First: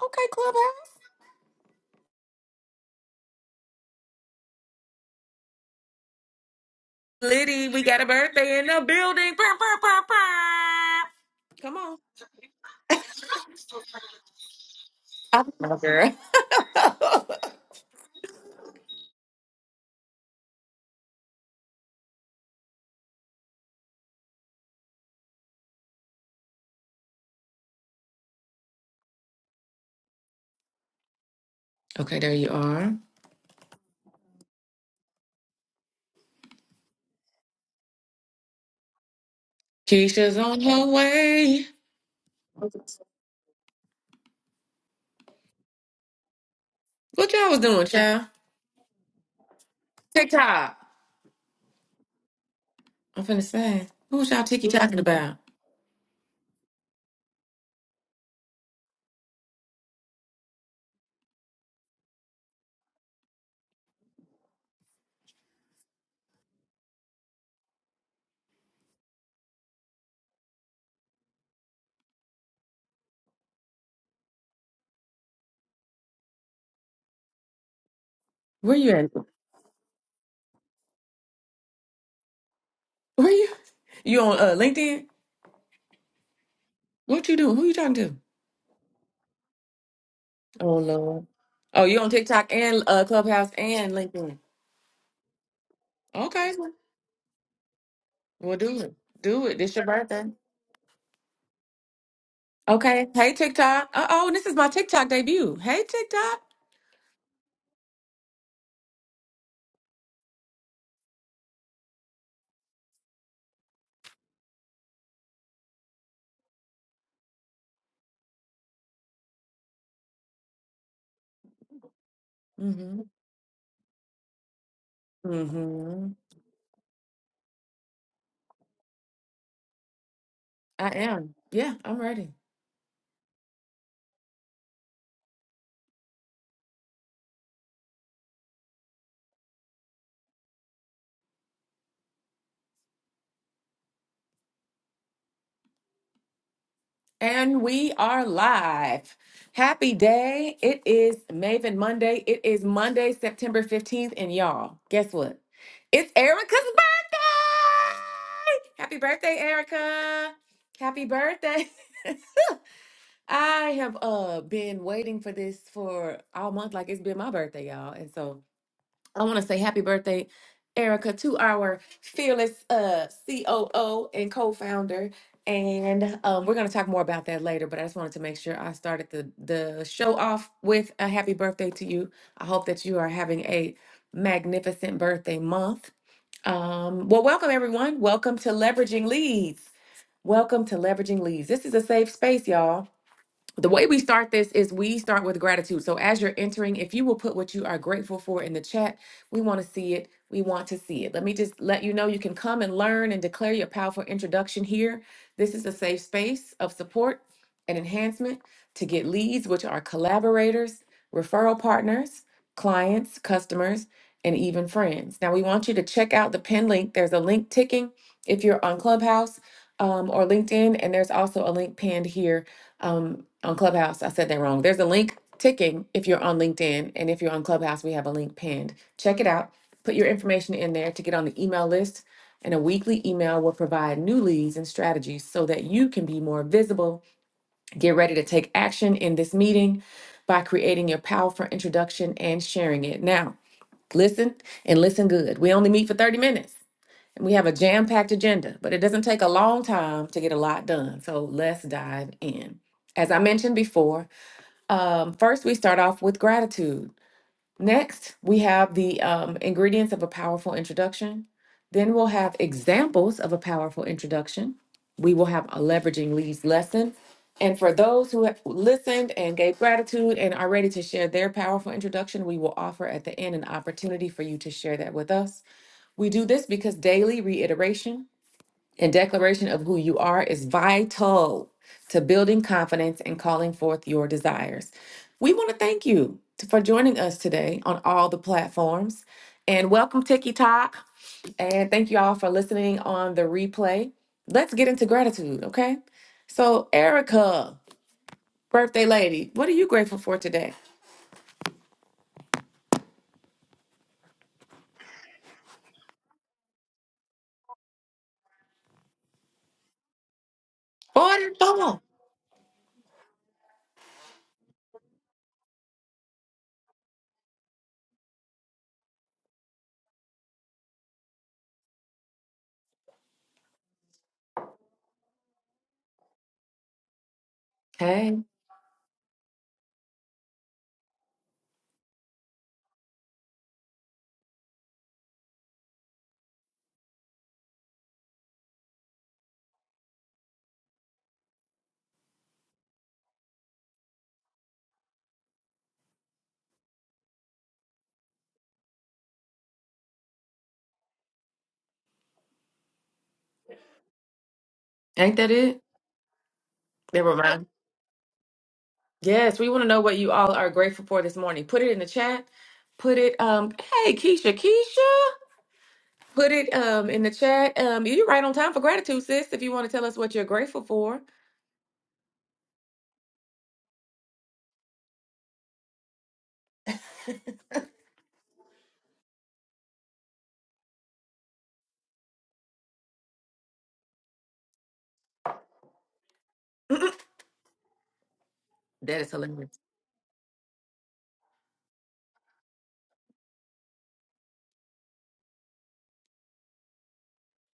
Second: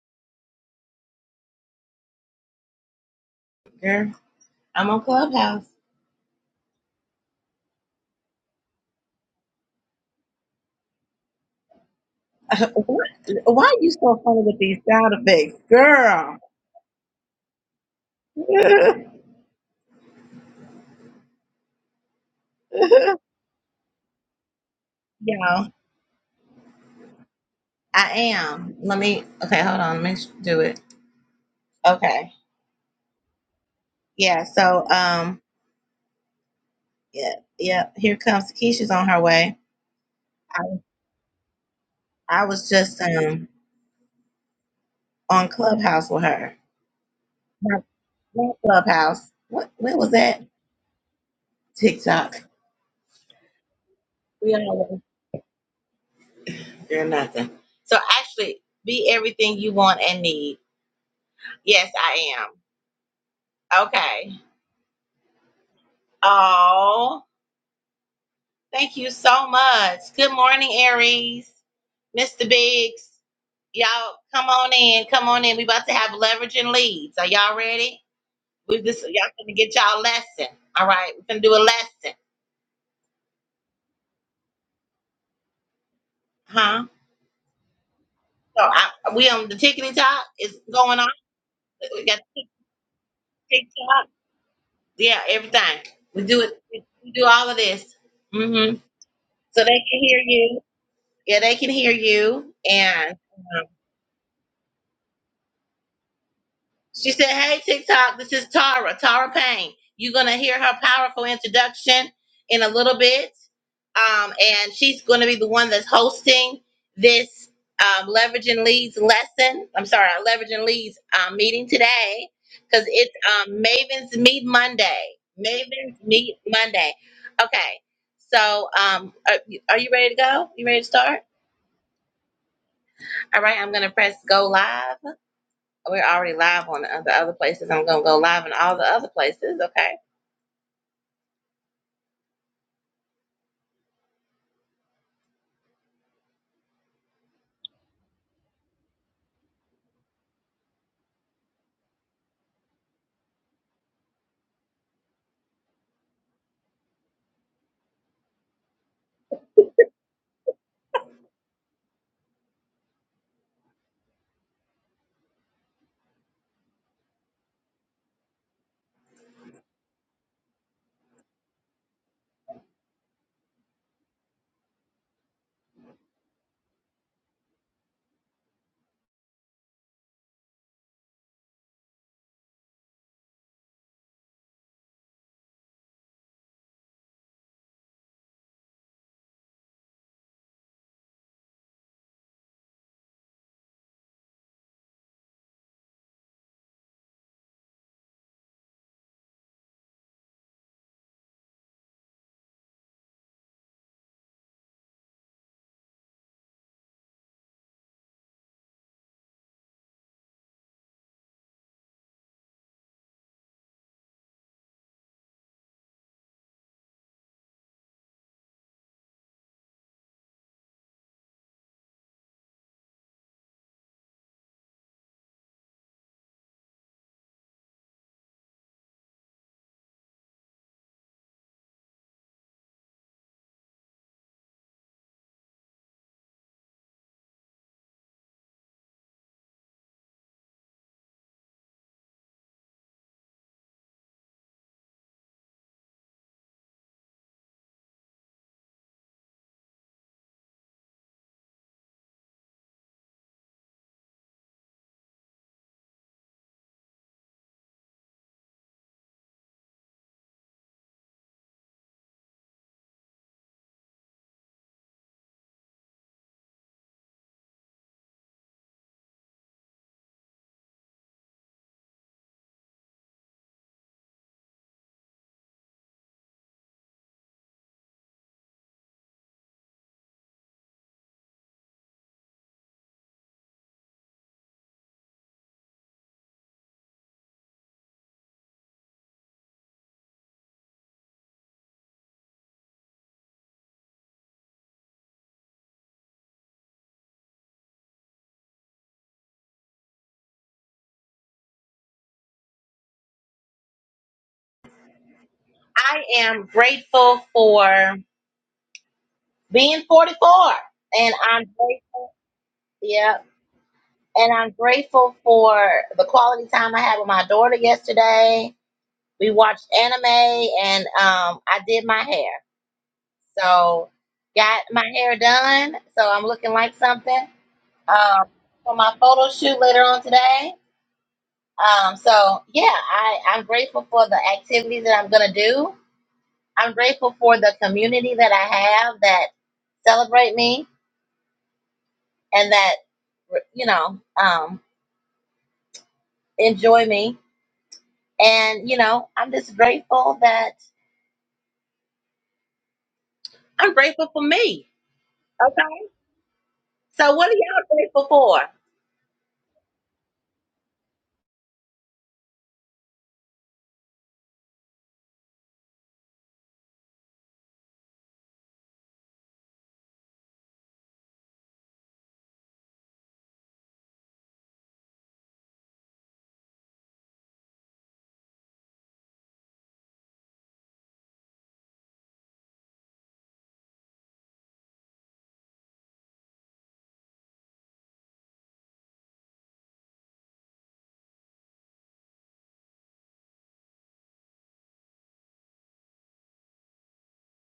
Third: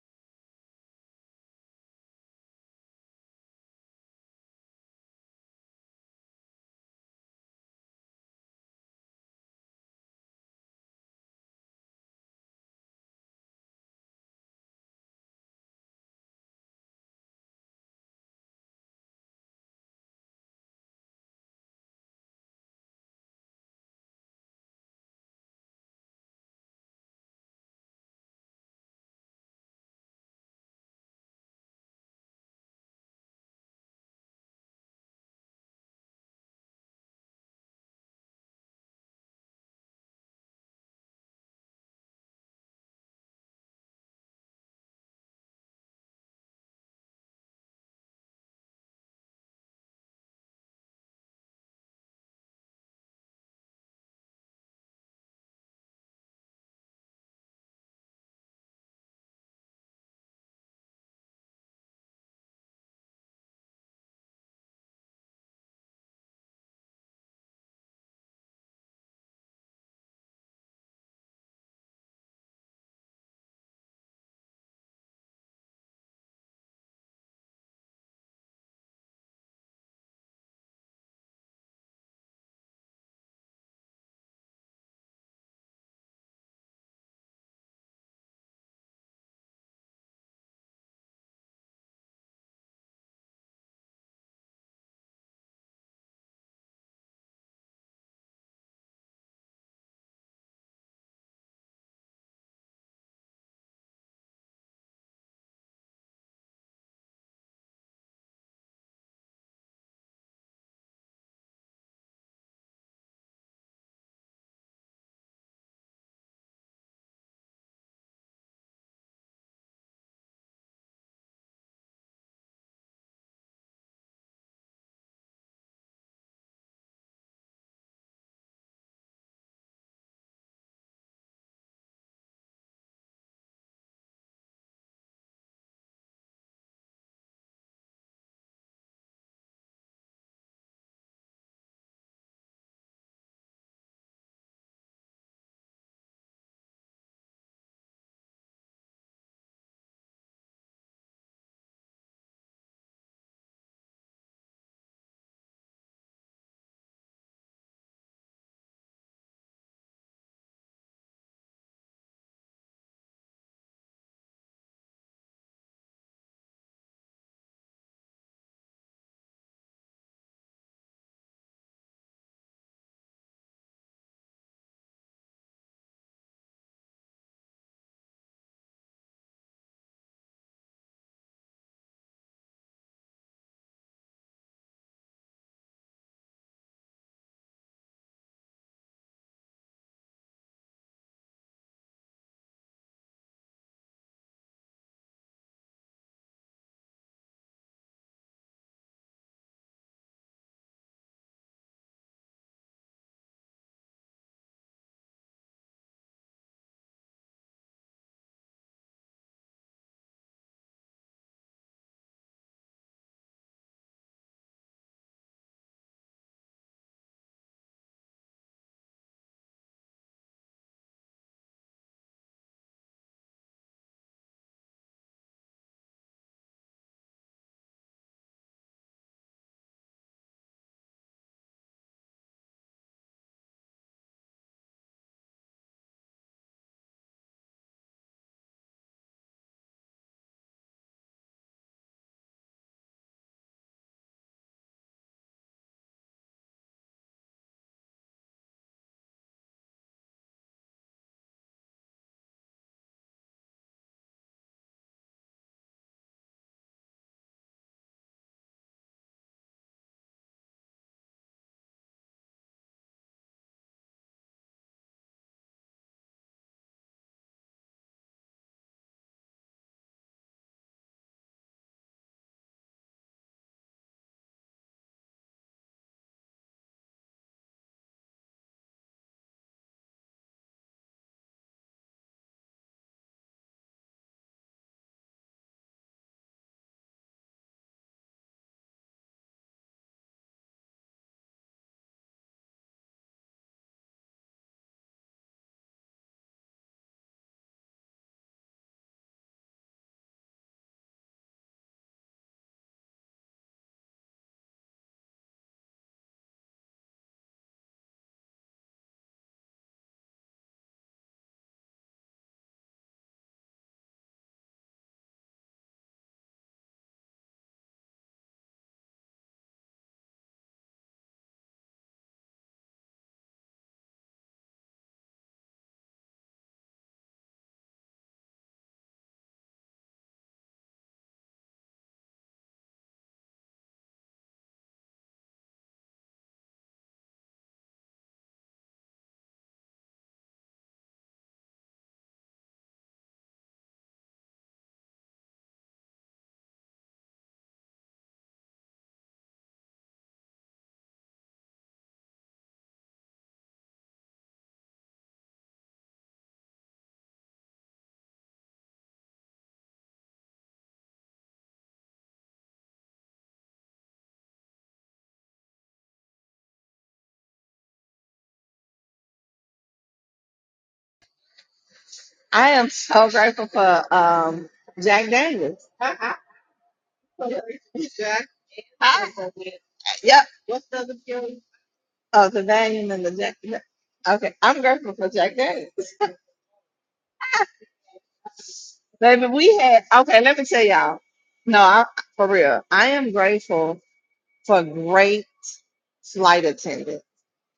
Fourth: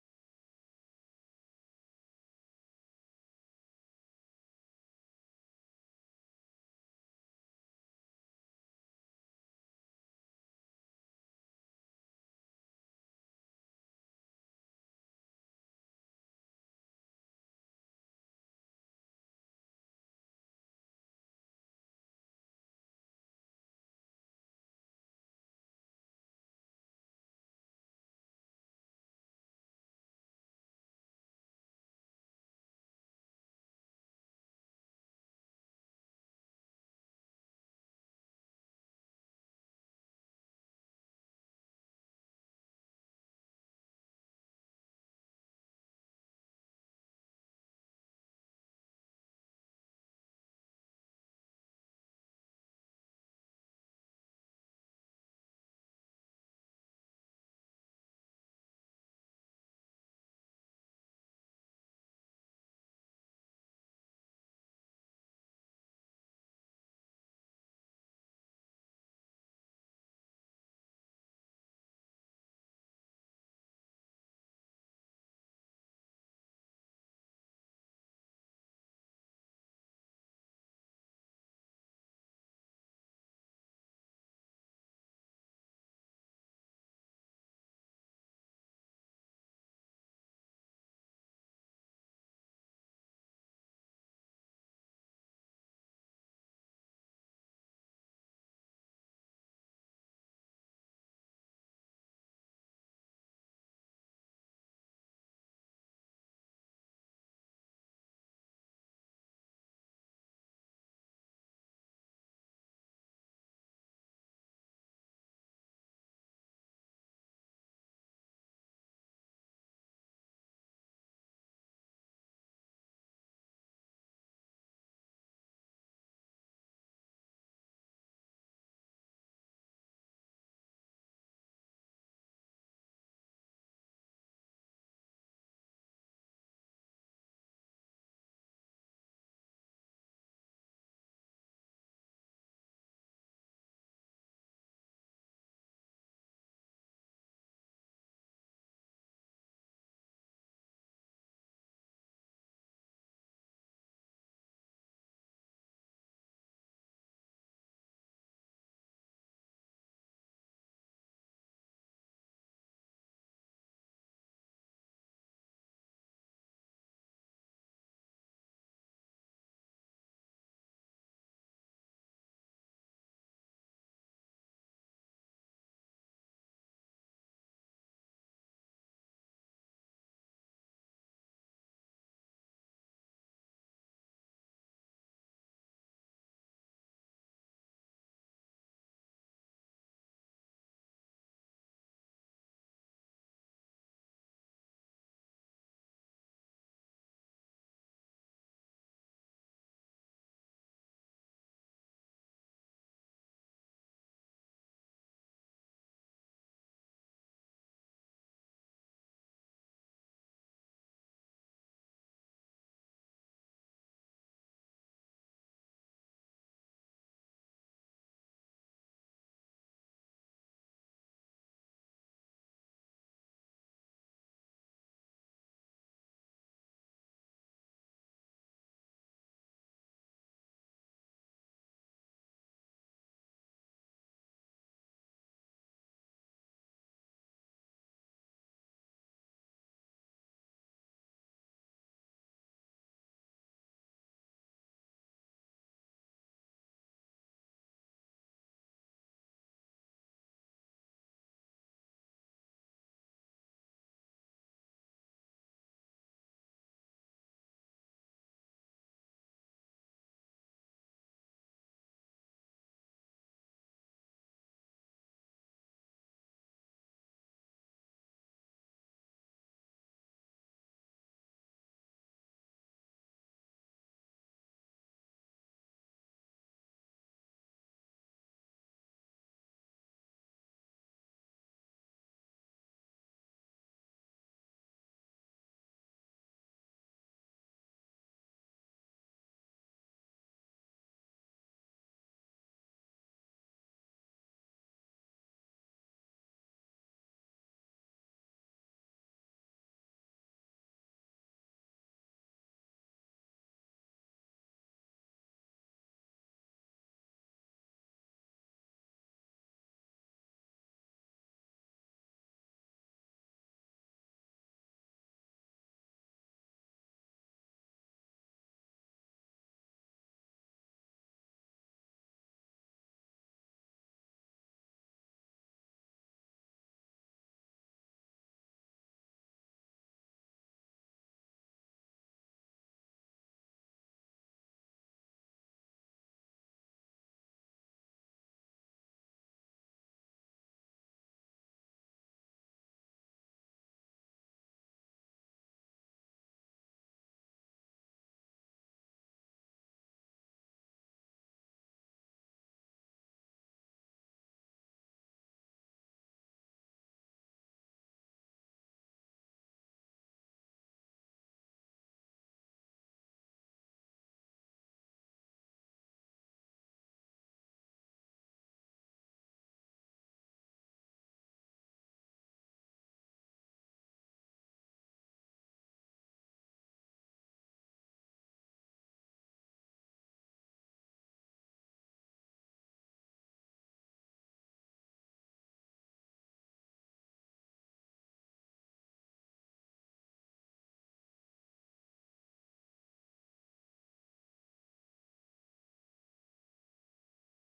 Okay, Clubhouse. Girl, I'm on Clubhouse. Liddy, we got a birthday in the building. Bah, bah, bah, bah. Come on. What? Why are you so funny with these sound I effects, know, girl? girl. Y'all, I am. Let me. Okay, hold on. Let me sh- do it. okay, Okay. there you are. Yeah. So, um, yeah, yeah. Here comes Keisha's on her way. Keisha's on I, her way. I was just um on Clubhouse with her. What y'all was Not doing, child? not Clubhouse. What? What was that? TikTok. TikTok. I'm finna say. Who was y'all We tiki talking all about? are nothing. So actually, be everything you want and need. Yes, I am. Okay. Oh, thank you so much. Good morning, Aries. Mr. Biggs. Y'all come on in. Come on in. We about to have leverage and leads. Are y'all ready? Where We you just at? y'all gonna get y'all a lesson. All right. We're gonna do a lesson. Where you? You on uh, LinkedIn? Huh? What you doing? Who you talking to? So I, we on the tickety top is Oh, going on. Lord. Oh, you We on got tick TikTok and uh, Clubhouse tick and tock. LinkedIn. Yeah, everything. We do Okay. it we do all of this. Well, hmm do it. Do it. So they This your can hear birthday. you. Yeah, they can hear you. Okay. Hey, And TikTok. Uh oh, this is my TikTok debut. Hey, TikTok. She said, Hey, TikTok, this is Tara, Tara Payne. You're going to hear her powerful introduction in a little bit. Um, and she's going to be the one that's hosting this um, Leveraging Leads lesson. I'm sorry, our Leveraging Leads um, meeting today because Mm-hmm. it's um, Maven's Meet Monday. Maven's Mm-hmm. Meet Monday. Okay. So um, are, you- are you ready to go? You ready to I start? am. Yeah, I'm ready. All right. I'm going to press go live. We're already live on the the other places. I'm going to go live in all the other places. Okay. And we are live. Happy day. It is Maven Monday. It is Monday, September 15th. And y'all, guess what? It's Erica's birthday. Happy birthday, Erica. Happy birthday. I have uh been waiting for this for all month. Like it's been my birthday, y'all. And so I want to say happy birthday, Erica, to our fearless uh, COO and co-founder. And um, we're going to talk more about that later, but I just wanted to make sure I started the the show off with a happy birthday to you. I hope that you are having a magnificent birthday month. Um, well, welcome everyone. Welcome to Leveraging Leads. Welcome to Leveraging Leads. This is a safe space, y'all the way we start this is we start with gratitude. So as you're entering, if you will put what you are grateful for in the chat, we want to see it. We want to see it. Let me just let you know you can come and learn and declare your powerful introduction here. This is a safe space of support and enhancement to get leads, which are collaborators, referral partners, clients, customers, and even friends. Now we want you to check out the pin link. There's a link ticking if you're on Clubhouse um, or LinkedIn, and there's also a link pinned here um, on Clubhouse. I said that wrong. There's a link ticking if you're on LinkedIn, and if you're on Clubhouse, we have a link pinned. Check it out. Put your information in there to get on the email list, and a weekly email will provide new leads and strategies so that you can be more visible. Get ready to take action in this meeting by creating your powerful introduction and sharing it. Now, listen and listen good. We only meet for 30 minutes. We have a jam-packed agenda, but it doesn't take a long time to get a lot done. So let's dive in. As I mentioned before, um, first we start off with gratitude. Next, we have the um, ingredients of a powerful introduction. Then we'll have examples of a powerful introduction. We will have a leveraging leads lesson. And for those who have listened and gave gratitude and are ready to share their powerful introduction, we will offer at the end an opportunity for you to share that with us. We do this because daily reiteration and declaration of who you are is vital to building confidence and calling forth your desires. We want to thank you t- for joining us today on all the platforms. And welcome, TikTok. And thank you all for listening on the replay. Let's get into gratitude, okay? So, Erica, birthday lady, what are you grateful for today? I am grateful for being 44. And I'm grateful. 44. Yeah. And I'm grateful for the quality time I had with my daughter yesterday. We watched anime and um, I did my hair. So, got my hair done. So, I'm looking like something Hey, um, for my photo shoot later on today. Um, so yeah, I, I'm grateful for the activities that I'm gonna do. I'm grateful for the community that I have that celebrate me and that you know um, enjoy me. And you know, I'm just grateful that I'm grateful for me. ain't that it? Okay. So Never what are mind. y'all grateful for? Yes, we want to know what you all are grateful for this morning. Put it in the chat. Put it, um, hey, Keisha, Keisha, put it um in the chat. Um, you're right on time for gratitude, sis. If you want to tell us what you're grateful for, I am so grateful for um, Jack Daniels. Jack. Huh? Yep. What's the other feeling? Oh, the Valium and the Jack. yeah. Okay, I'm grateful for Jack Daniels. that is Baby, hilarious. we had, okay, let me tell y'all. No, I, for real, I am grateful for great flight attendants.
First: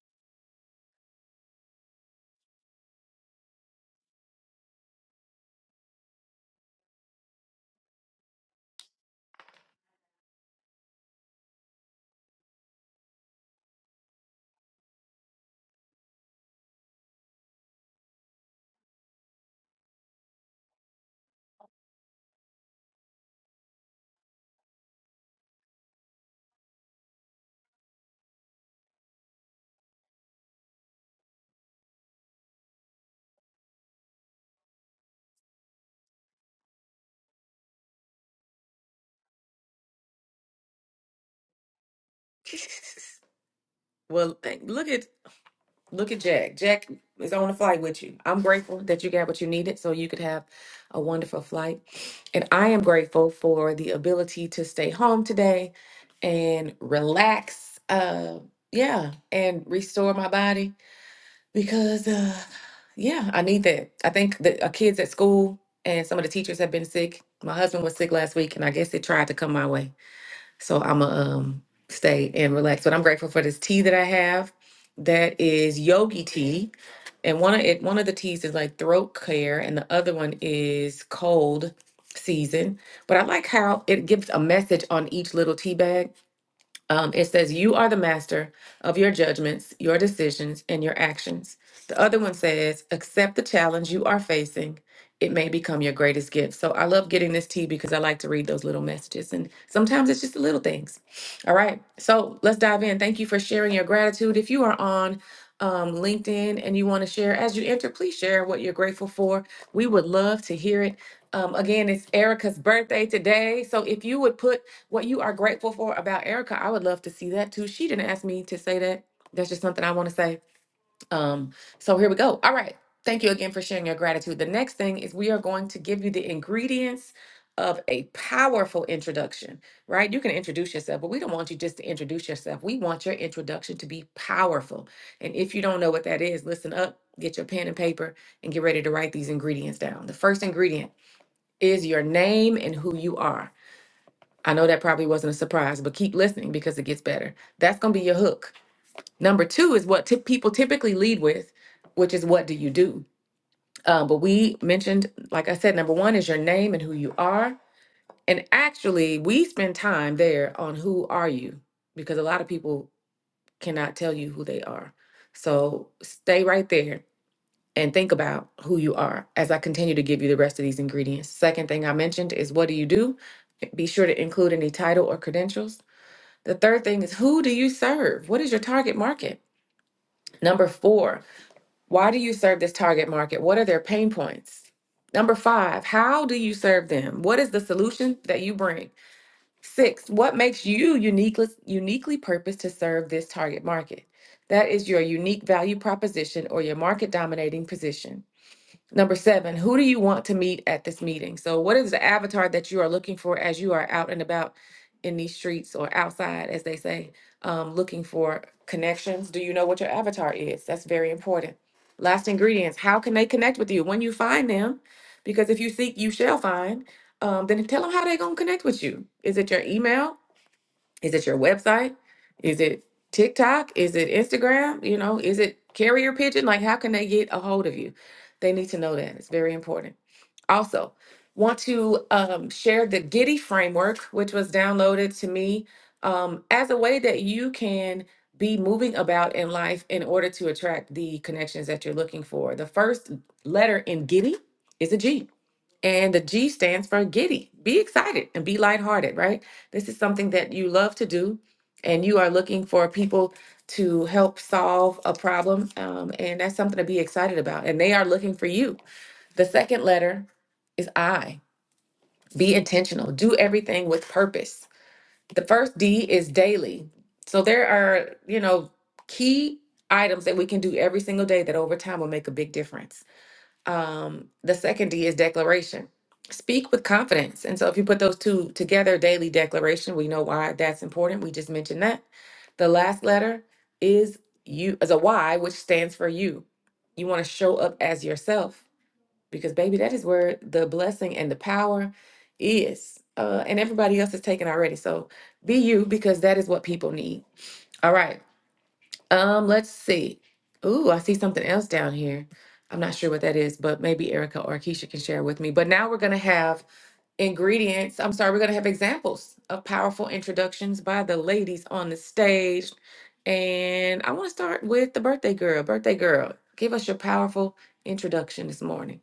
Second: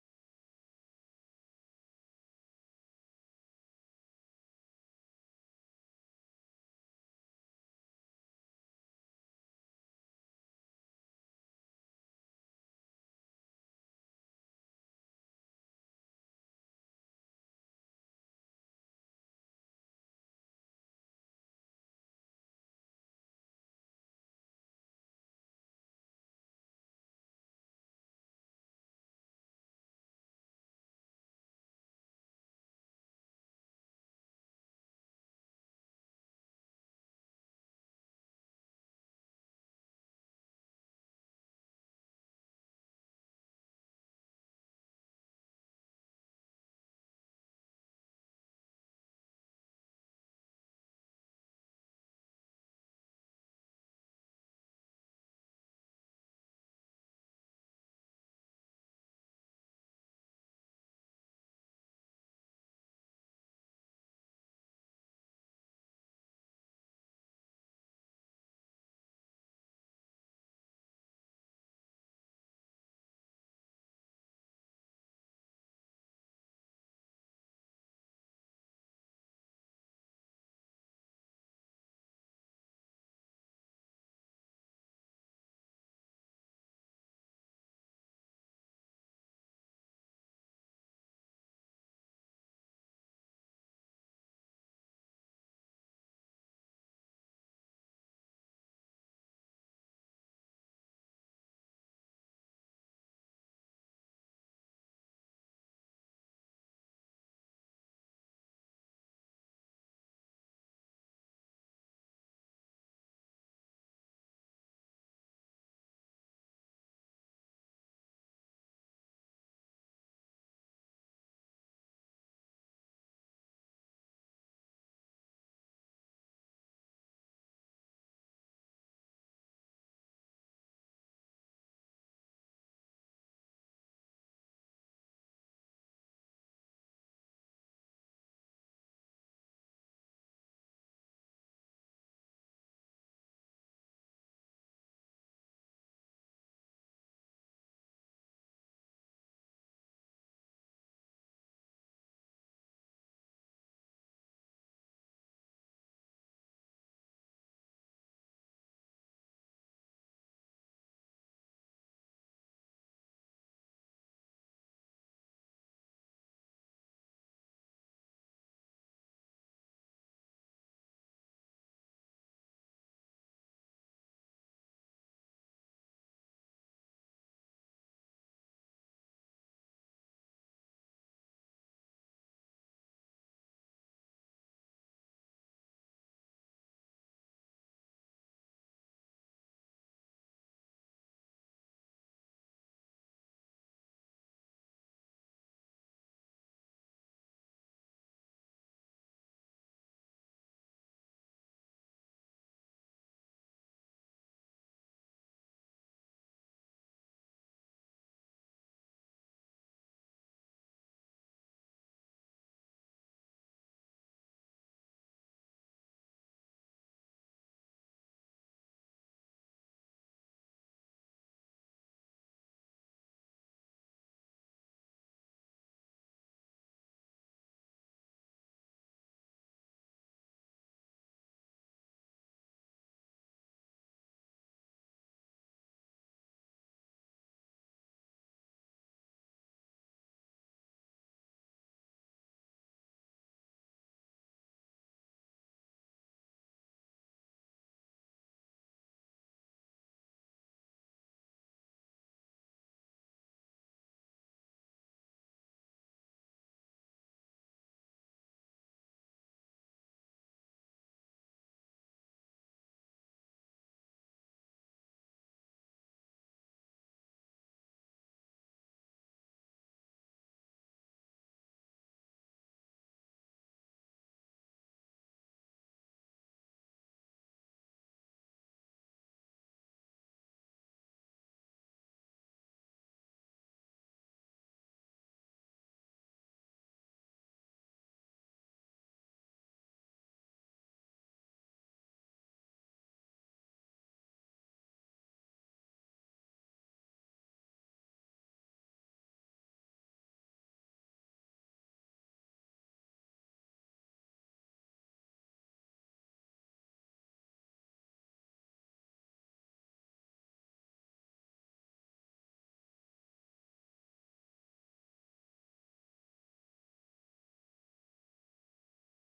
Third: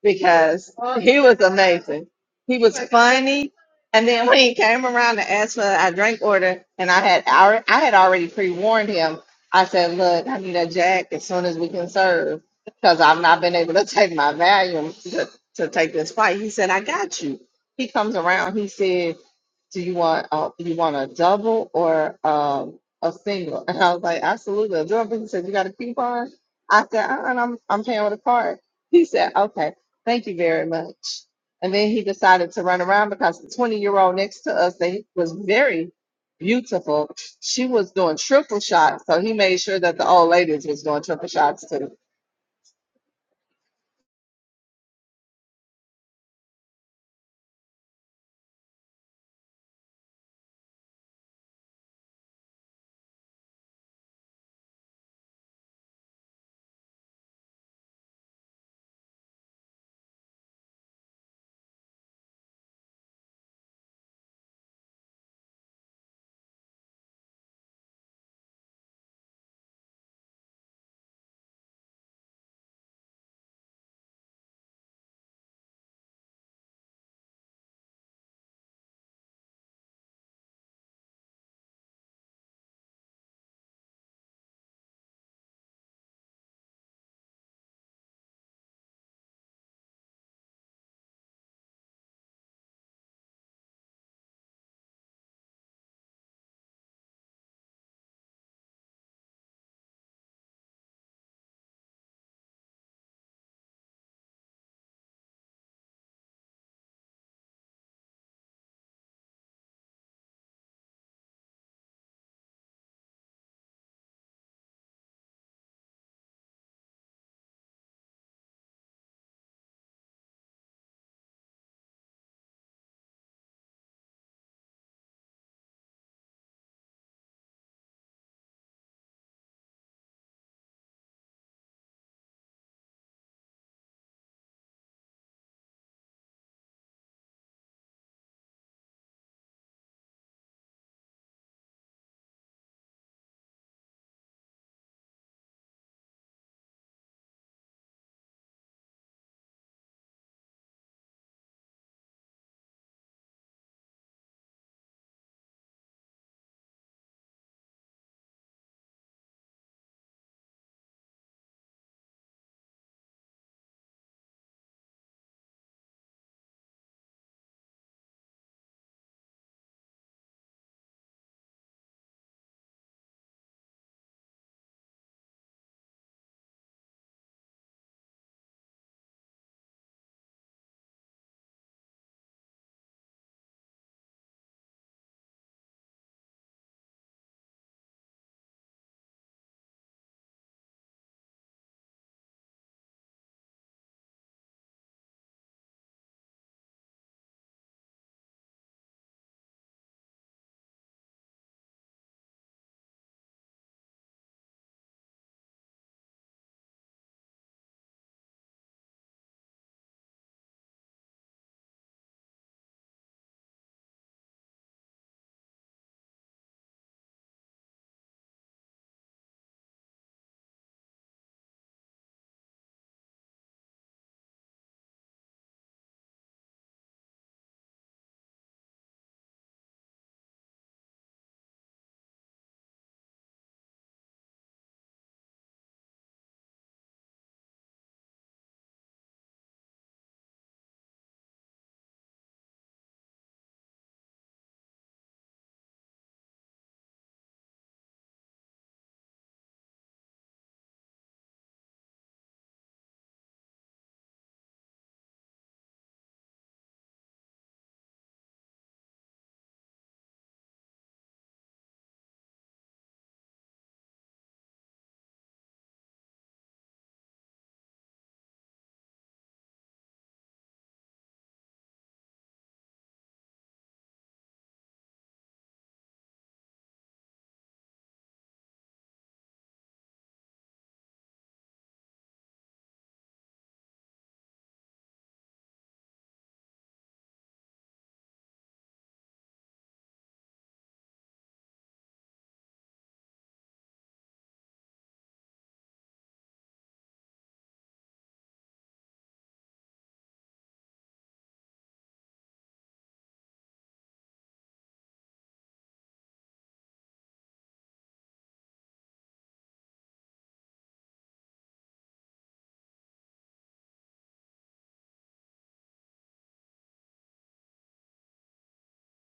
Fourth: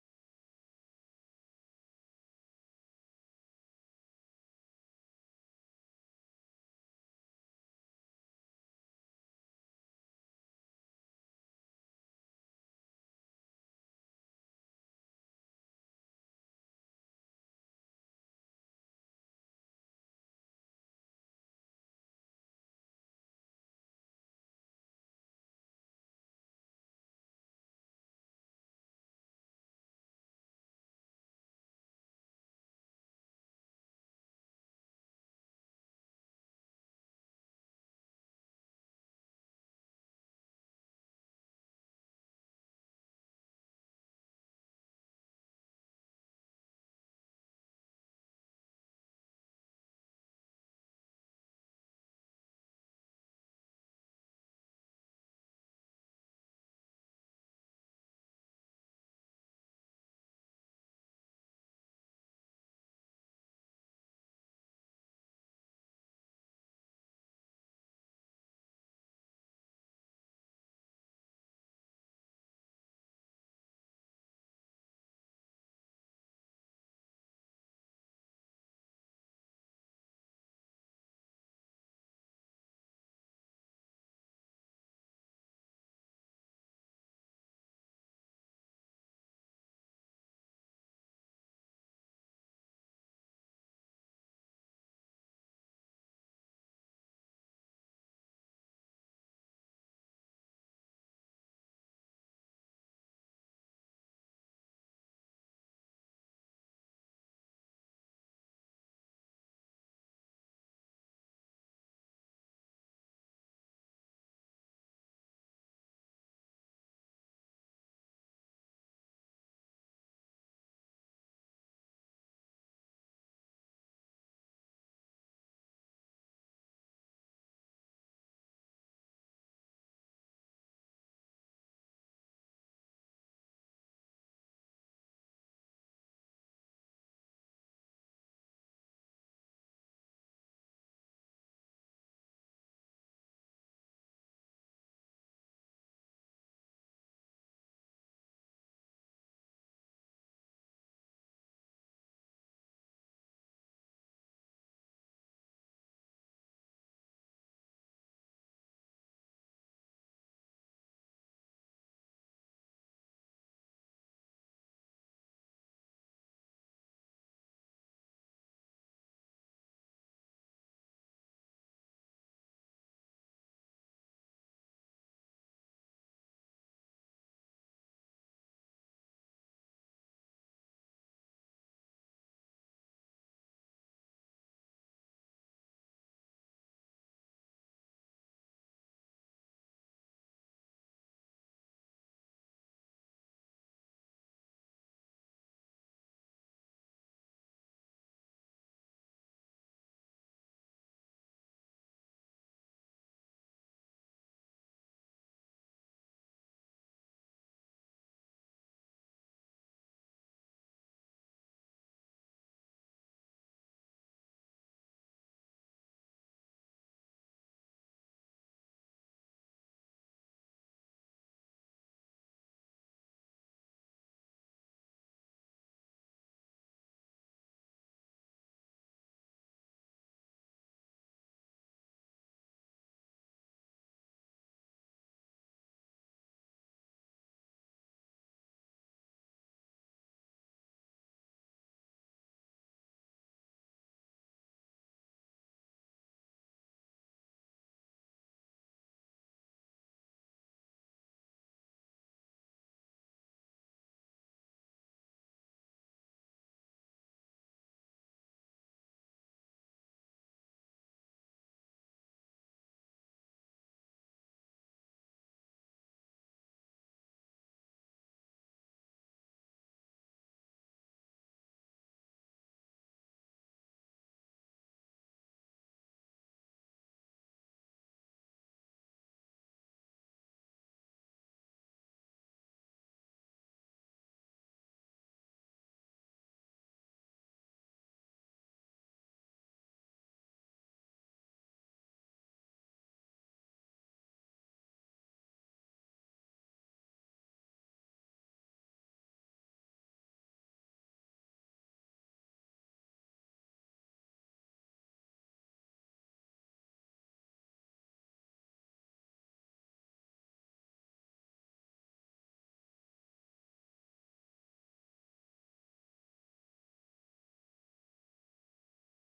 because he was amazing. He was funny. And then when he came around to ask for a drink order, and I had alre- I had already pre warned him. I said, "Look, I need a jack as soon as we can serve, because I've not been able to take my volume to, to take this fight." He said, "I got you." He comes around. He said, "Do you want uh, you want a double or um, a single?" And I was like, "Absolutely, a double." He said, "You got a coupon?" I said, uh "I'm I'm paying with a card." He said, "Okay." Thank you very much. And then he decided to run around because the 20 year old next to us that was very beautiful. She was doing triple shots. So he made sure that the old ladies was doing triple shots too. well, thank, look at Look at Jack. Jack is on the flight with you. I'm grateful that you got what you needed so you could have a wonderful flight. And I am grateful for the ability to stay home today and relax. Uh yeah, and restore my body because uh yeah, I need that. I think that our kids at school and some of the teachers have been sick. My husband was sick last week and I guess it tried to come my way. So I'm going to um, stay and relax. But I'm grateful for this tea that I have that is yogi tea. And one of it, one of the teas is like throat care, and the other one is cold season. But I like how it gives a message on each little tea bag um, it says, You are the master of your judgments, your decisions, and your actions. The other one says, Accept the challenge you are facing. It may become your greatest gift. So I love getting this tea because I like to read those little messages. And sometimes it's just the little things. All right. So let's dive in. Thank you for sharing your gratitude. If you are on um, LinkedIn and you want to share as you enter, please share what you're grateful for. We would love to hear it. Um, again, it's Erica's birthday today. So if you would put what you are grateful for about Erica. I would love to see that too. She didn't ask me to say that. That's just something I want to say. Um, so here we go. All right. Thank you again for sharing your gratitude. The next thing is we are going to give you the ingredients of a powerful introduction, right? You can introduce yourself, but we don't want you just to introduce yourself. We want your introduction to be powerful. And if you don't know what that is, listen up, get your pen and paper, and get ready to write these ingredients down. The first ingredient is your name and who you are. I know that probably wasn't a surprise, but keep listening because it gets better. That's going to be your hook. Number two is what ty- people typically lead with, which is what do you do? Uh, but we mentioned, like I said, number one is your name and who you are. And actually, we spend time there on who are you because a lot of people cannot tell you who they are. So stay right there and think about who you are as I continue to give you the rest of these ingredients. Second thing I mentioned is what do you do? Be sure to include any title or credentials. The third thing is who do you serve? What is your target market? Number four, why do you serve this target market? What are their pain points? Number five, how do you serve them? What is the solution that you bring? Six, what makes you uniquely, uniquely purposed to serve this target market? That is your unique value proposition or your market dominating position. Number seven, who do you want to meet at this meeting? So, what is the avatar that you are looking for as you are out and about in these streets or outside, as they say, um, looking for connections? Do you know what your avatar is? That's very important. Last ingredients, how can they connect with you when you find them? Because if you seek, you shall find. Um, then tell them how they're going to connect with you. Is it your email? Is it your website? Is it TikTok? Is it Instagram? You know, is it carrier pigeon? Like, how can they get a hold of you? They need to know that. It's very important. Also, want to um, share the Giddy framework, which was downloaded to me um, as a way that you can be moving about in life in order to attract the connections that you're looking for. The first letter in Giddy is a G. And the G stands for giddy. Be excited and be lighthearted, right? This is something that you love to do, and you are looking for people to help solve a problem. Um, and that's something to be excited about. And they are looking for you. The second letter is I. Be intentional, do everything with purpose. The first D is daily. So there are, you know, key items that we can do every single day that over time will make a big difference. Um, the second D is declaration. Speak with confidence. And so if you put those two together, daily declaration, we know why that's important. We just mentioned that. The last letter is you as a Y, which stands for you. You want to show up as yourself because baby, that is where the blessing and the power is. Uh, and everybody else is taken already. So be you because that is what people need. All right. Um, let's see. Ooh, I see something else down here. I'm not sure what that is, but maybe Erica or Keisha can share with me. But now we're gonna have ingredients. I'm sorry, we're going to have examples of powerful introductions by the ladies on the stage. And I want to start with the birthday girl. Birthday girl, give us your powerful introduction this morning.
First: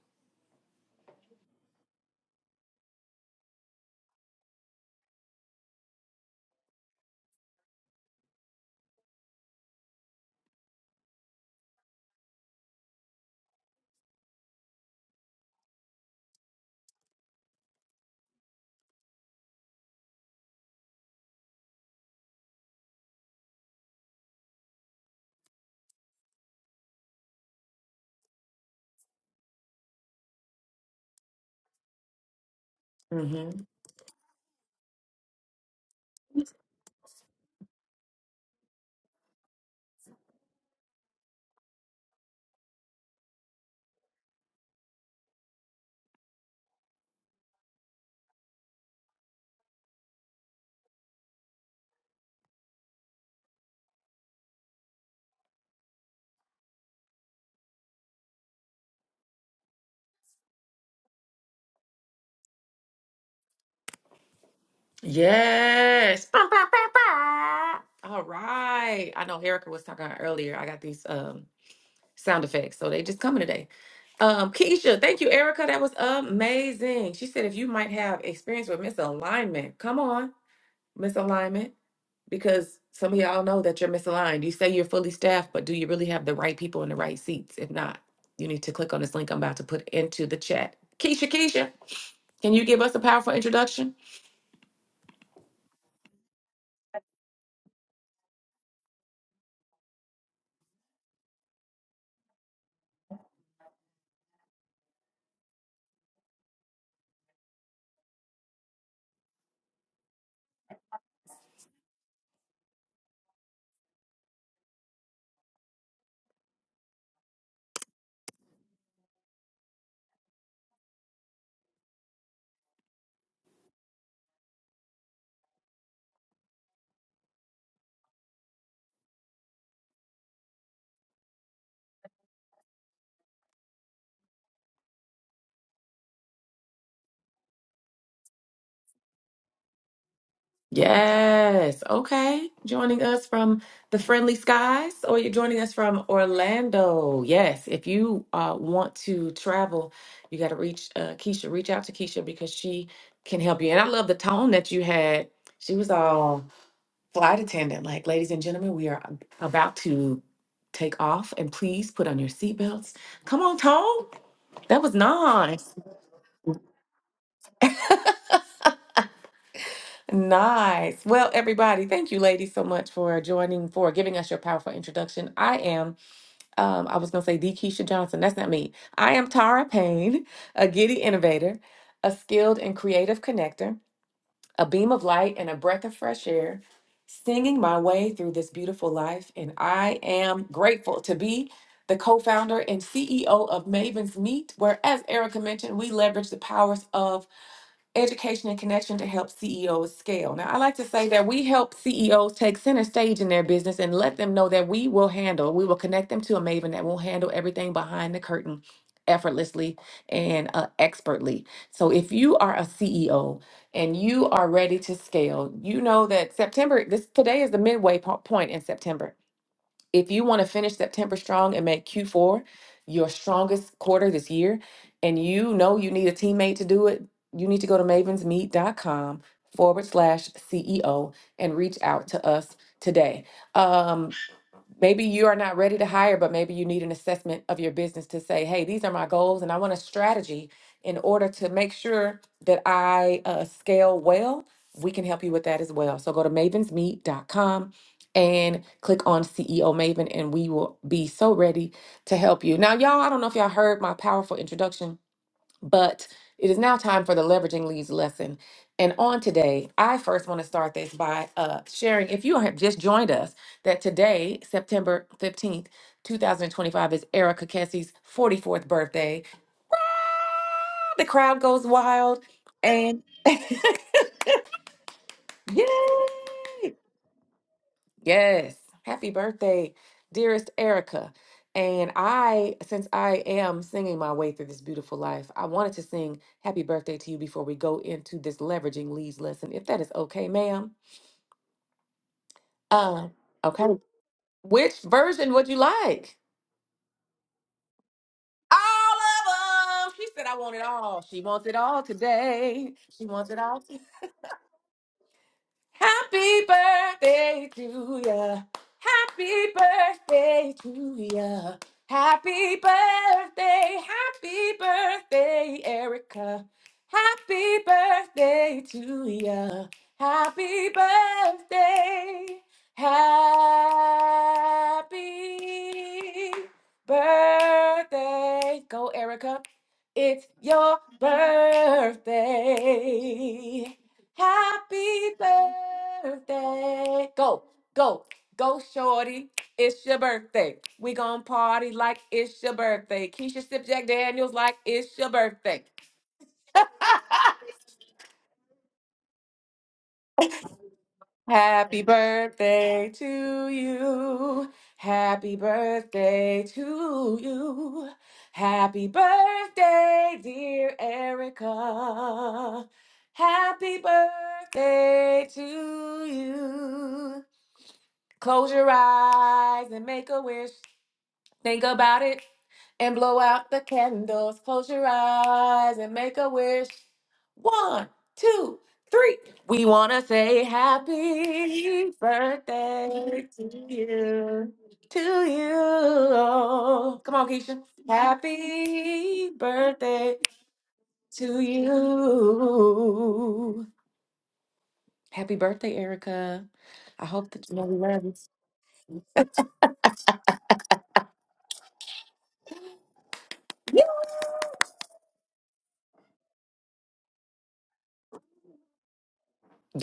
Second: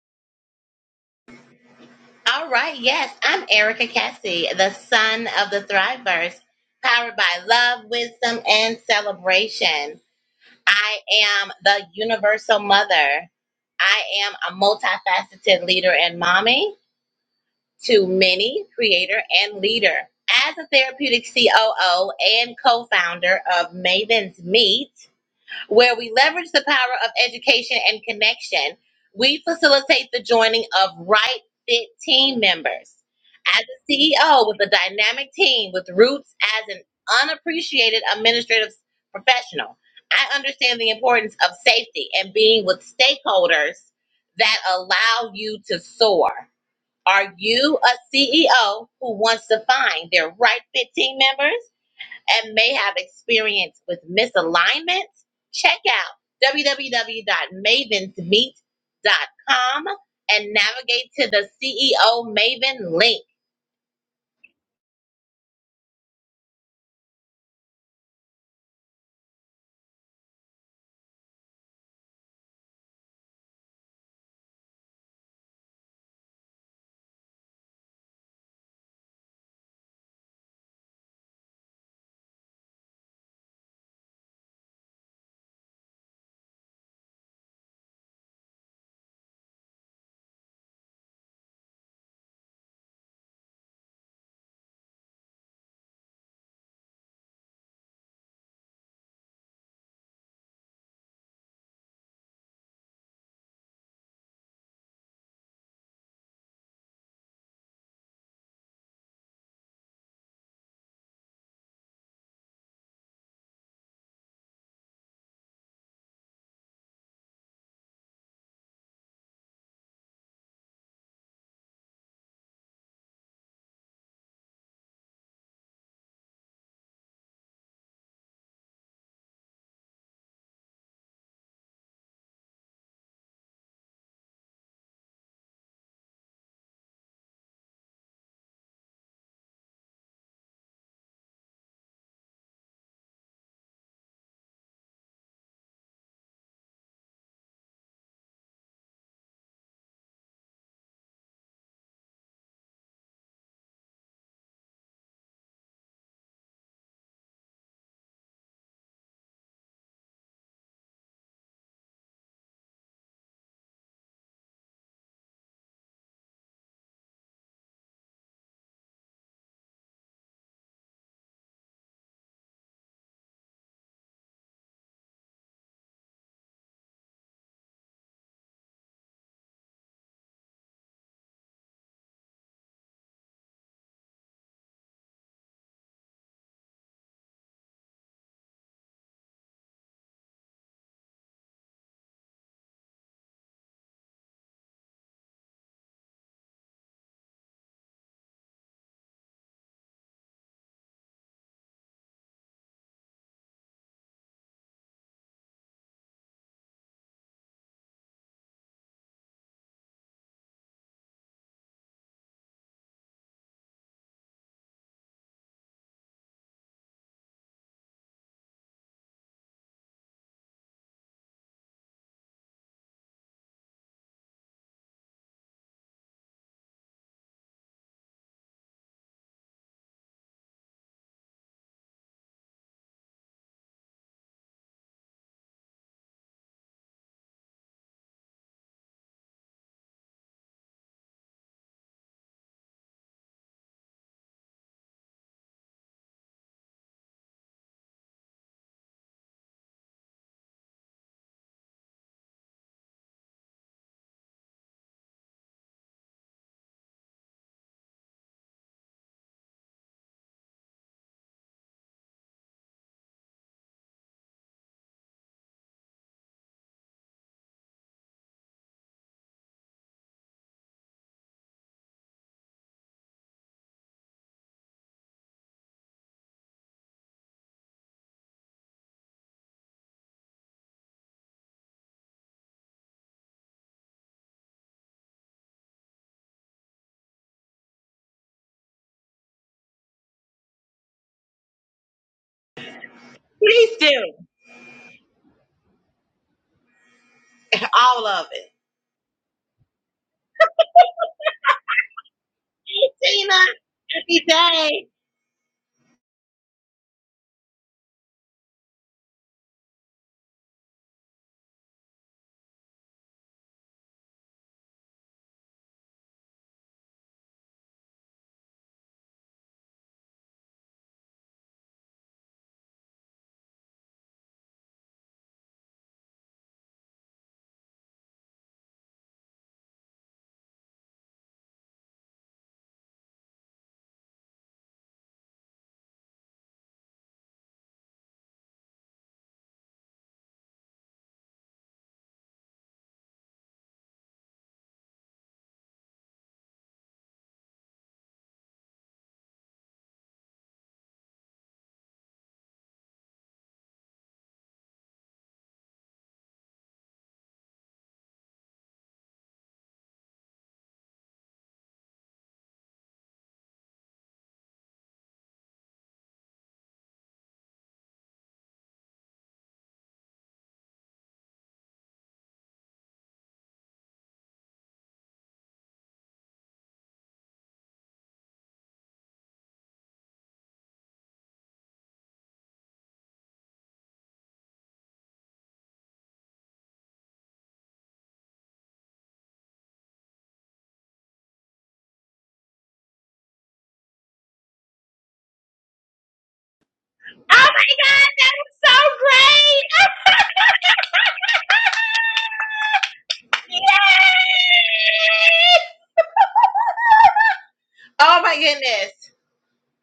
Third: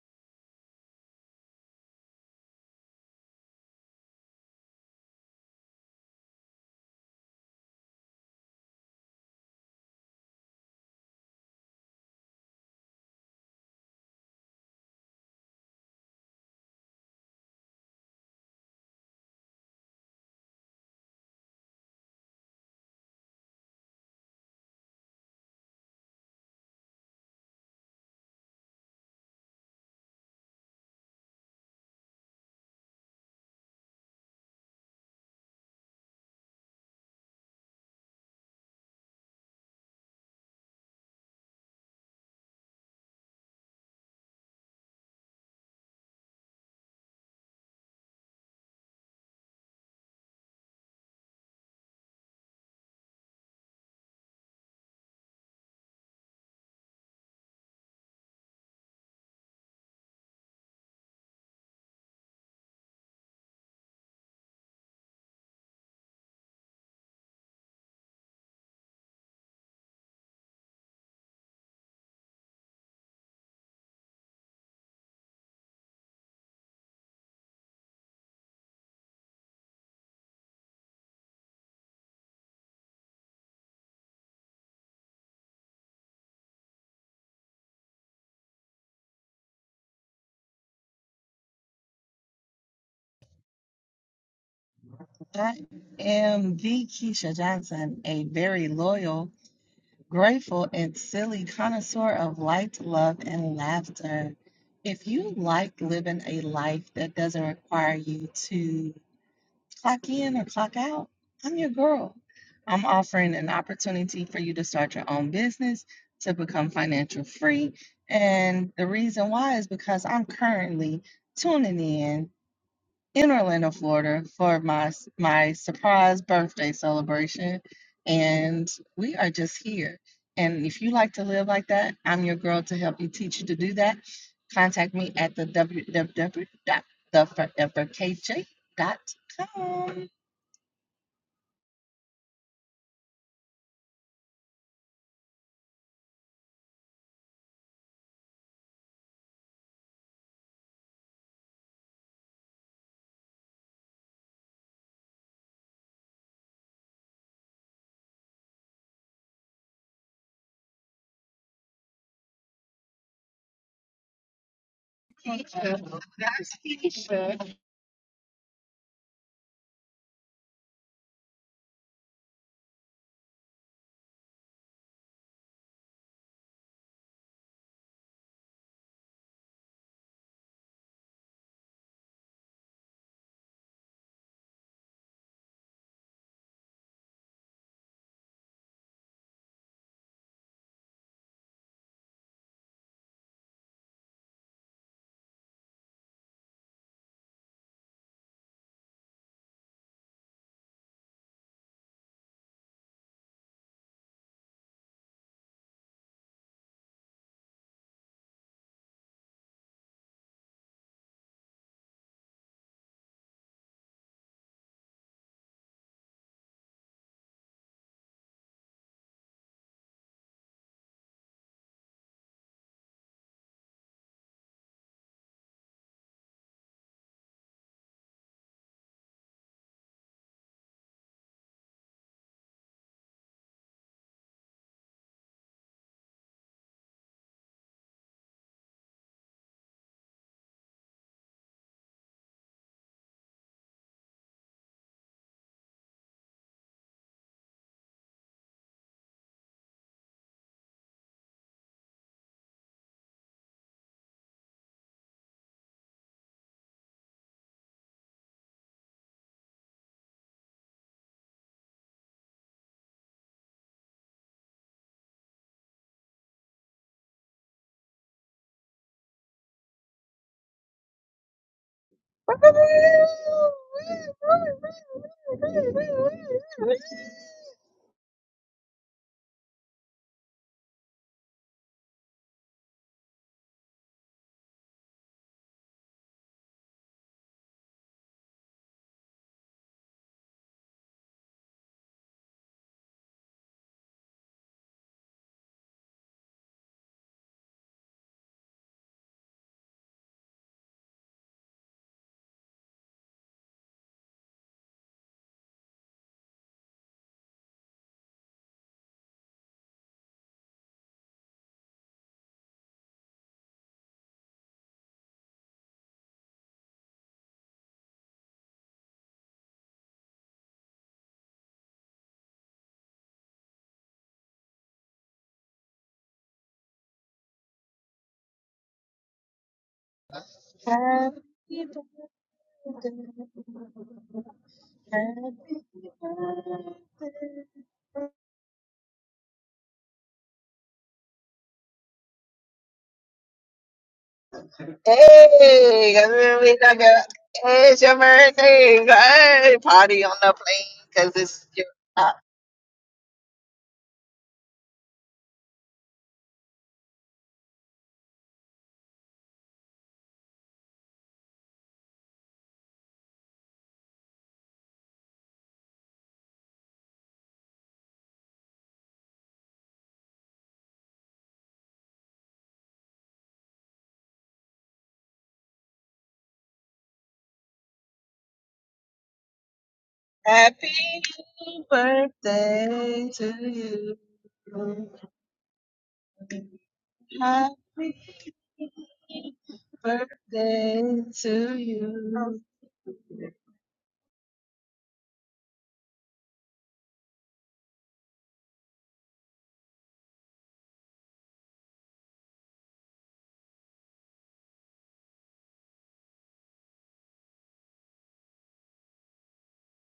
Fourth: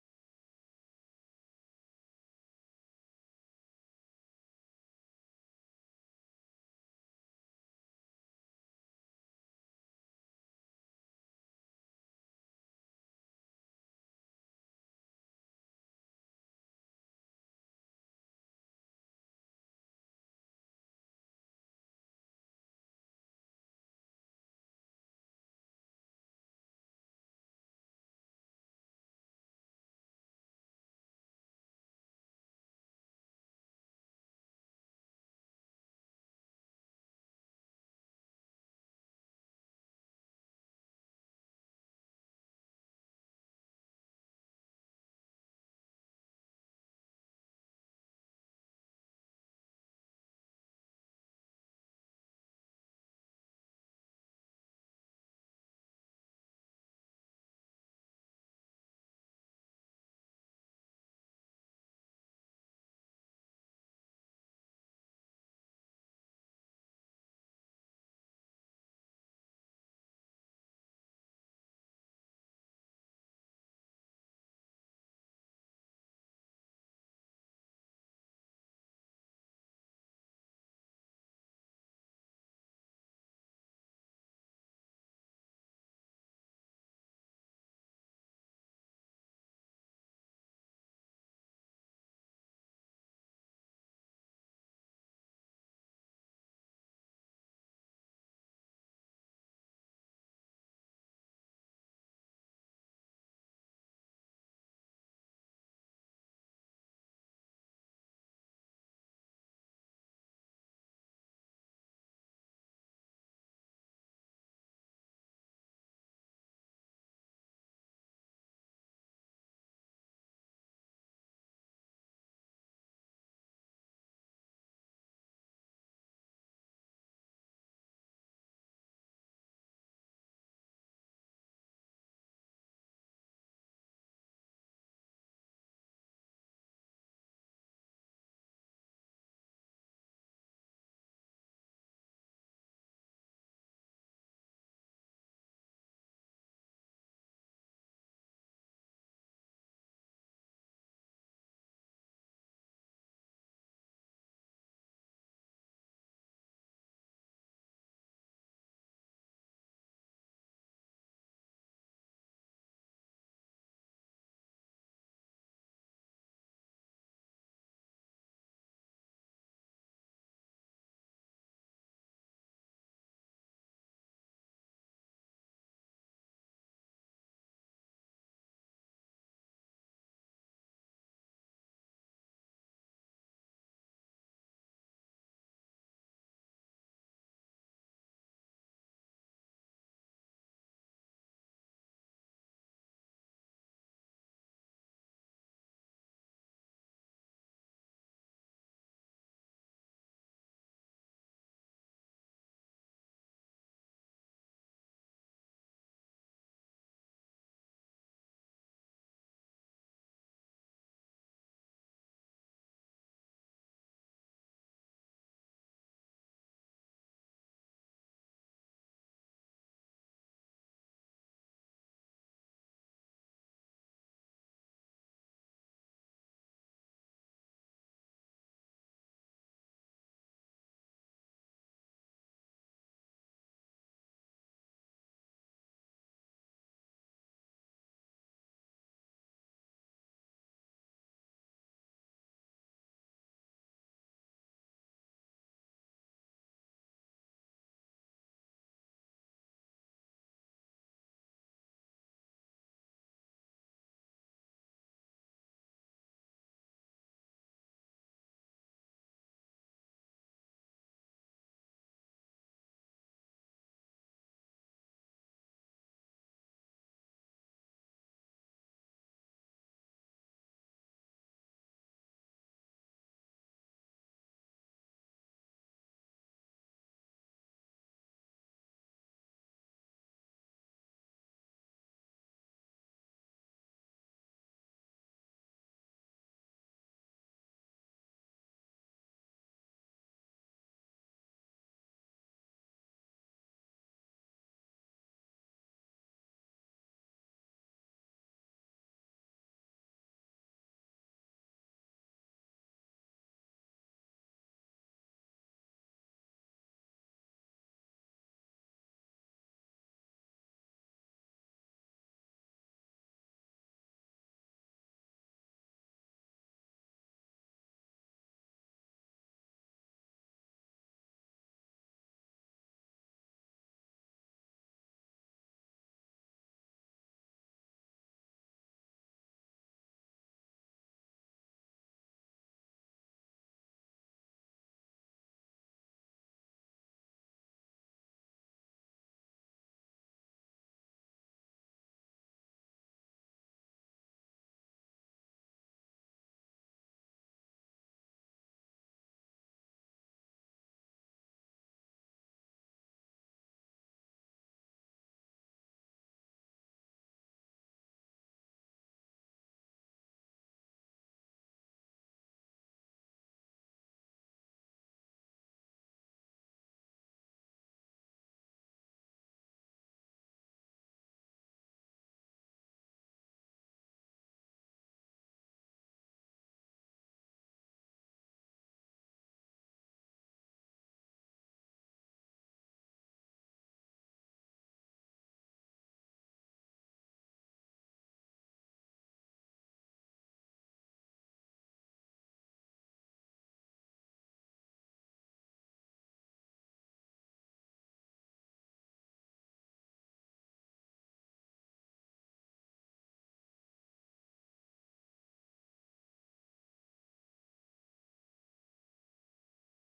All right. Yes, I'm Erica Cassie, the son of the Thriveverse, powered by love, wisdom, and celebration. I am the universal mother. I am a multifaceted leader and mommy. to many, creator, and leader. As a therapeutic COO and co founder of Maven's Meet, where we leverage the power of education and connection, we facilitate the joining of right fit team members. Mm-hmm. As a CEO with a dynamic team with roots as an unappreciated administrative professional, I understand the importance of safety and being with stakeholders that allow you to soar. Are you a CEO who wants to find their right fit team members and may have experience with misalignment? Check out www.mavensmeet.com and navigate to the CEO Maven link. Yes. Bah, bah, bah, bah. All right. I know Erica was talking about earlier. I got these um sound effects, so they just coming today. Um, Keisha, thank you, Erica. That was amazing. She said if you might have experience with misalignment, come on, misalignment, because some of y'all know that you're misaligned. You say you're fully staffed, but do you really have the right people in the right seats? If not, you need to click on this link I'm about to put into the chat. Keisha, Keisha, can you give us a powerful introduction? I am the Keisha Johnson, a very loyal, grateful, and silly connoisseur of light, love, and laughter. If you like living a life that doesn't require you to clock in or clock out. I'm your girl. I'm offering an opportunity for you to start your own business, to become financial free. And the reason why is because I'm currently tuning in in Orlando, Florida for my my surprise birthday celebration and we are just here. And if you like to live like that, I'm your girl to help you teach you to do that. Contact me at the w w w dot the forever k j dot com. Yes. Okay. Joining us from the friendly skies, or you're joining us from Orlando. Yes. If you uh, want to travel, you got to reach uh, Keisha. Reach out to Keisha because she can help you. And I love the tone that you had. She was all flight attendant, like, ladies and gentlemen, we are ab- about to take off, and please put on your seatbelts. Come on, tone. That was nice. Nice. Well, everybody, thank you, ladies, so much for joining, for giving us your powerful introduction. I am, um, I was going to say the Keisha Johnson. That's not me. I am Tara Payne, a giddy innovator, a skilled and creative connector, a beam of light, and a breath of fresh air, singing my way through this beautiful life. And I am grateful to be the co founder and CEO of Maven's Meet, where, as Erica mentioned, we leverage the powers of education and connection to help CEOs scale. Now, I like to say that we help CEOs take center stage in their business and let them know that we will handle, we will connect them to a Maven that will handle everything behind the curtain effortlessly and uh, expertly. So, if you are a CEO and you are ready to scale, you know that September, this today is the midway po- point in September if you want to finish September strong and make Q4 your strongest quarter this year, and you know you need a teammate to do it, you need to go to mavensmeet.com forward slash CEO and reach out to us today. Um, Maybe you are not ready to hire, but maybe you need an assessment of your business to say, hey, these are my goals, and I want a strategy in order to make sure that I uh, scale well. We can help you with that as well. So go to mavens meet dot com and click on CEO Maven, and we will be so ready to help you. Now, y'all, I don't know if y'all heard my powerful introduction but it is now time for the leveraging leads lesson. And on today, I first want to start this by uh, sharing, if you have just joined us, that today, September 15th, 2025, is Erica Kessie's 44th birthday. The crowd goes wild Hey, and yay! Yes. Happy birthday, dearest Erica. And I, since I am singing my way through this beautiful life, I wanted to sing happy birthday to you before we go into this leveraging leads lesson, if that is okay, ma'am. Um, okay. Please do Which version would you like? all of it. All of them. She said, I want it all. She wants it all today. Hey, She wants it Tina, all happy day. Happy birthday to ya. Happy birthday to ya. Happy birthday, happy birthday, Erica. Happy birthday to ya. Happy birthday. Happy birthday. Go, Erica. It's your birthday. Happy birthday. Go, go, go, shorty. It's your birthday. We gonna party like it's your birthday. Keisha Sip Jack Daniels like it's your birthday. 'cause then we talking about, hey, it's your birthday. Hey, party on the plane because it's your Happy uh, birthday to you. Happy birthday to you. Happy birthday, dear Erica. Happy birthday to you. Close your eyes and make a wish. Think about it and blow out the candles. Close your eyes and make a wish. One, two, three. We want to say happy happy birthday birthday to to you. you. To you. Come on, Keisha. Happy Happy birthday. birthday to No, you. Happy birthday, Erica. I hope that Oh you know my we love God, that was so great! you. Yay! Oh my goodness.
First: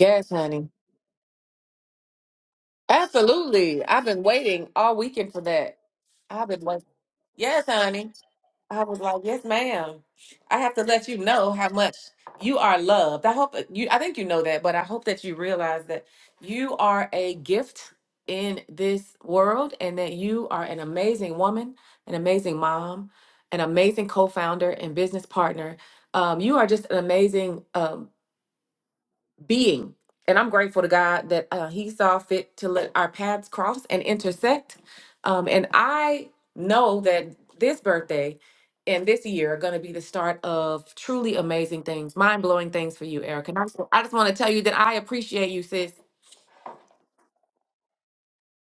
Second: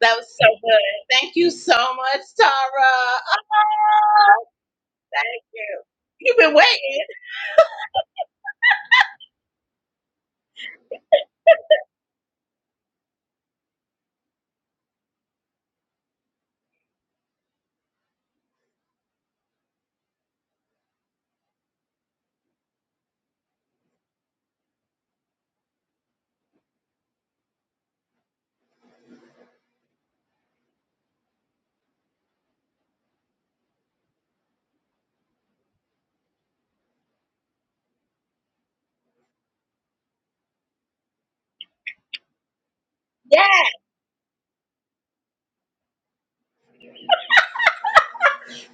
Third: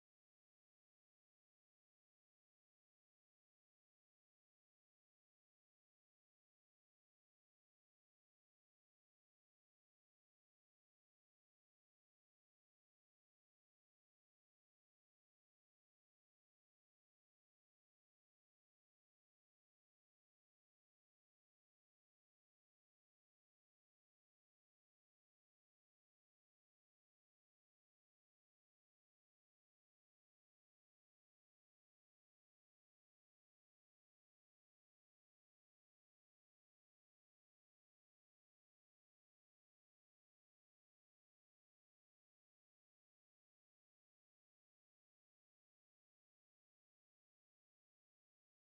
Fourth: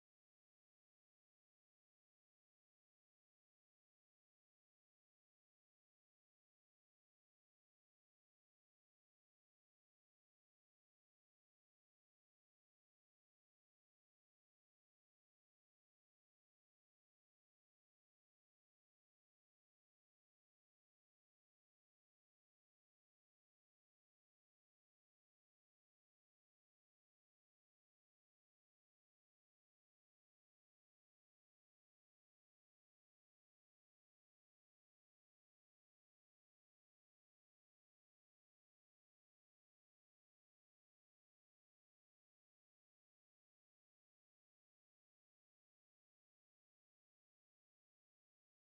That was so honey. good. Thank you so much, Tara. Absolutely. I've been Oh, waiting all weekend for thank that. you. You've I've been been waiting. waiting. Yes, honey. I was like, yes, ma'am. I have to let you know how much you are loved. I hope you, I think you know that, but I hope that you realize that you are a gift in this world and that you are an amazing woman, an amazing mom, an amazing co founder and business partner. Um, you are just an amazing, um, being. And I'm grateful to God that uh, He saw fit to let our paths cross and intersect. Um, and I know that this birthday and this year are going to be the start of truly amazing things, mind blowing things for you, Erica. And I Yes. just, I just want to tell you that I appreciate you, sis.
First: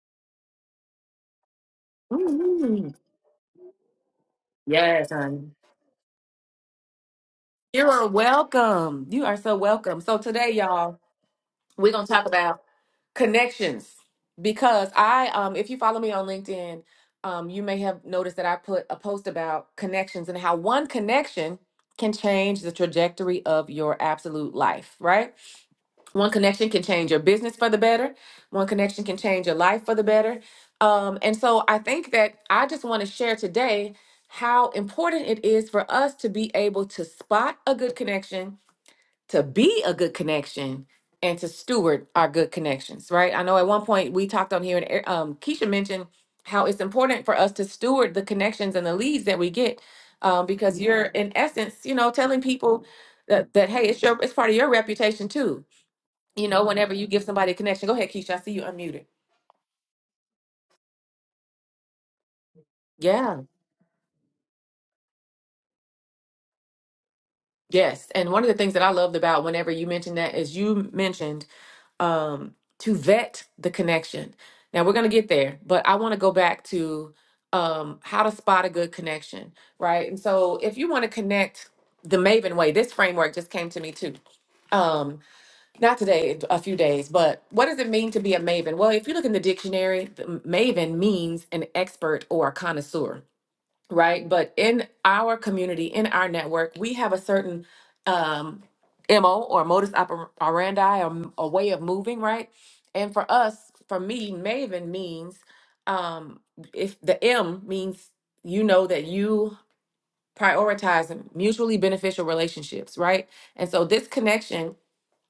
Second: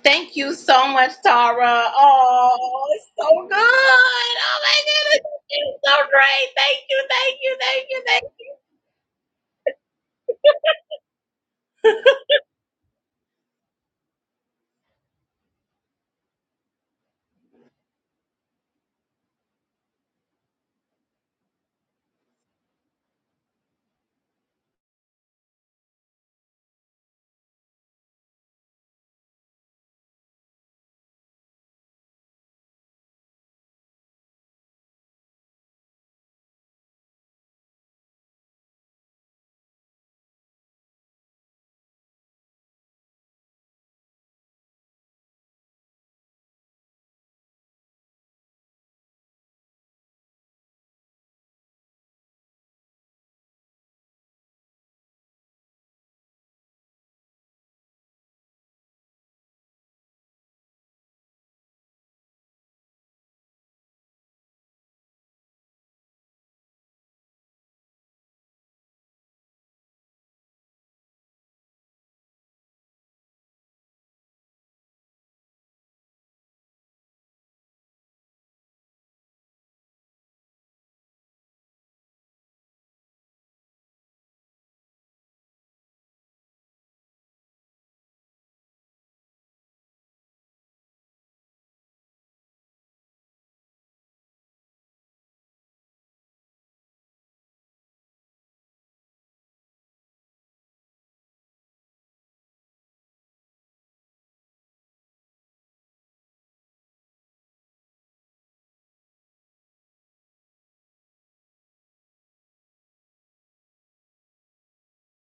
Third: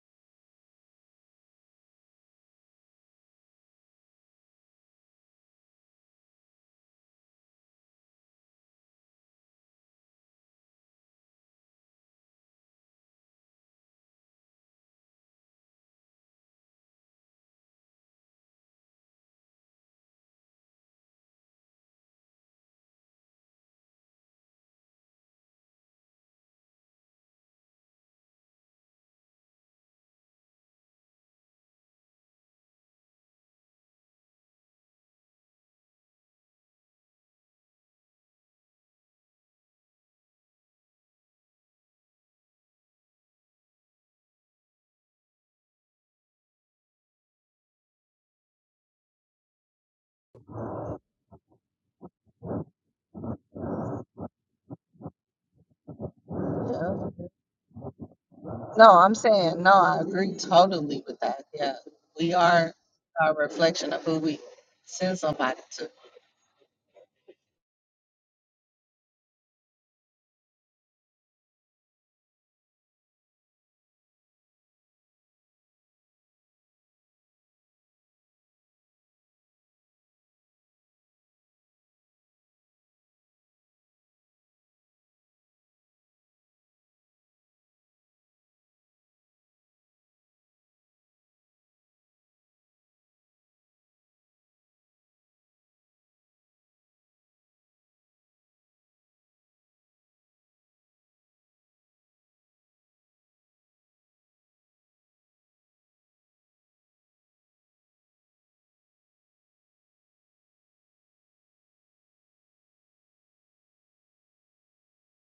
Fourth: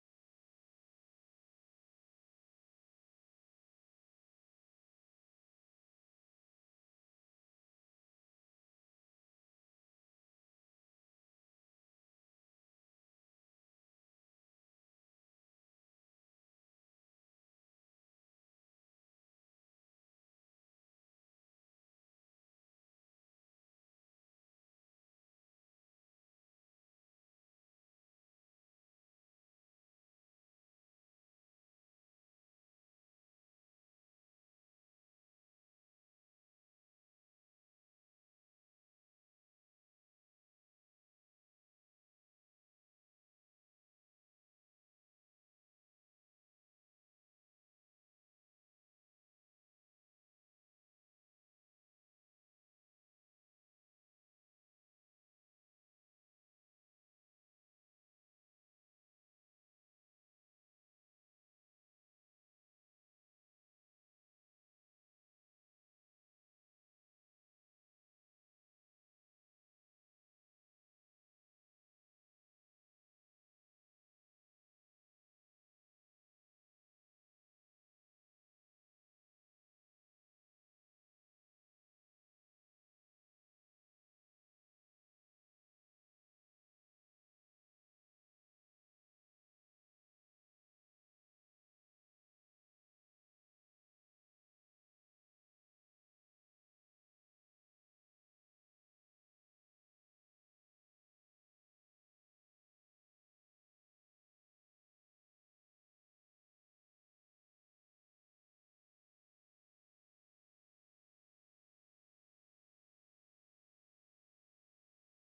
Thank you so much, Tara. Oh, Mhm. it's so good. Oh my Yes, goodness. honey. It's so great. Thank you. Thank you. Thank You you. are Thank welcome. You are so welcome. So today, y'all, we're going to talk about. connections because I um if you follow me on LinkedIn, um you may have noticed that I put a post about connections and how one connection can change the trajectory of your absolute life, right? One connection can change your business for the better. One connection can change your life for the better. Um and so I think that I just want to share today how important it is for us to be able to spot a good connection to be a good connection and to steward our good connections, right? I know at one point we talked on here, and Er- um, Keisha mentioned how it's important for us to steward the connections and the leads that we get, um, because you're in essence, you know, telling people that, that hey, it's your it's part of your reputation too. You know, whenever you give somebody a connection, go ahead, Keisha. I see you unmuted. I'm saying, no, I agree totally with that. Yeah, we are a Yeah. reflection of who we send somebody to. Yes. And one of the things that I loved about whenever you mentioned that is you mentioned um, to vet the connection. Now we're going to get there, but I want to go back to um, how to spot a good connection, right? And so if you want to connect the Maven way, this framework just came to me too. Um, not today, in a few days, but what does it mean to be a Maven? Well, if you look in the dictionary, the Maven means an expert or a connoisseur right? But in our community, in our network, we have a certain um, MO or modus oper- operandi or m- a way of moving, right? And for us, for me, Maven means um, if the M means you know that you prioritize mutually beneficial relationships, right? And so this connection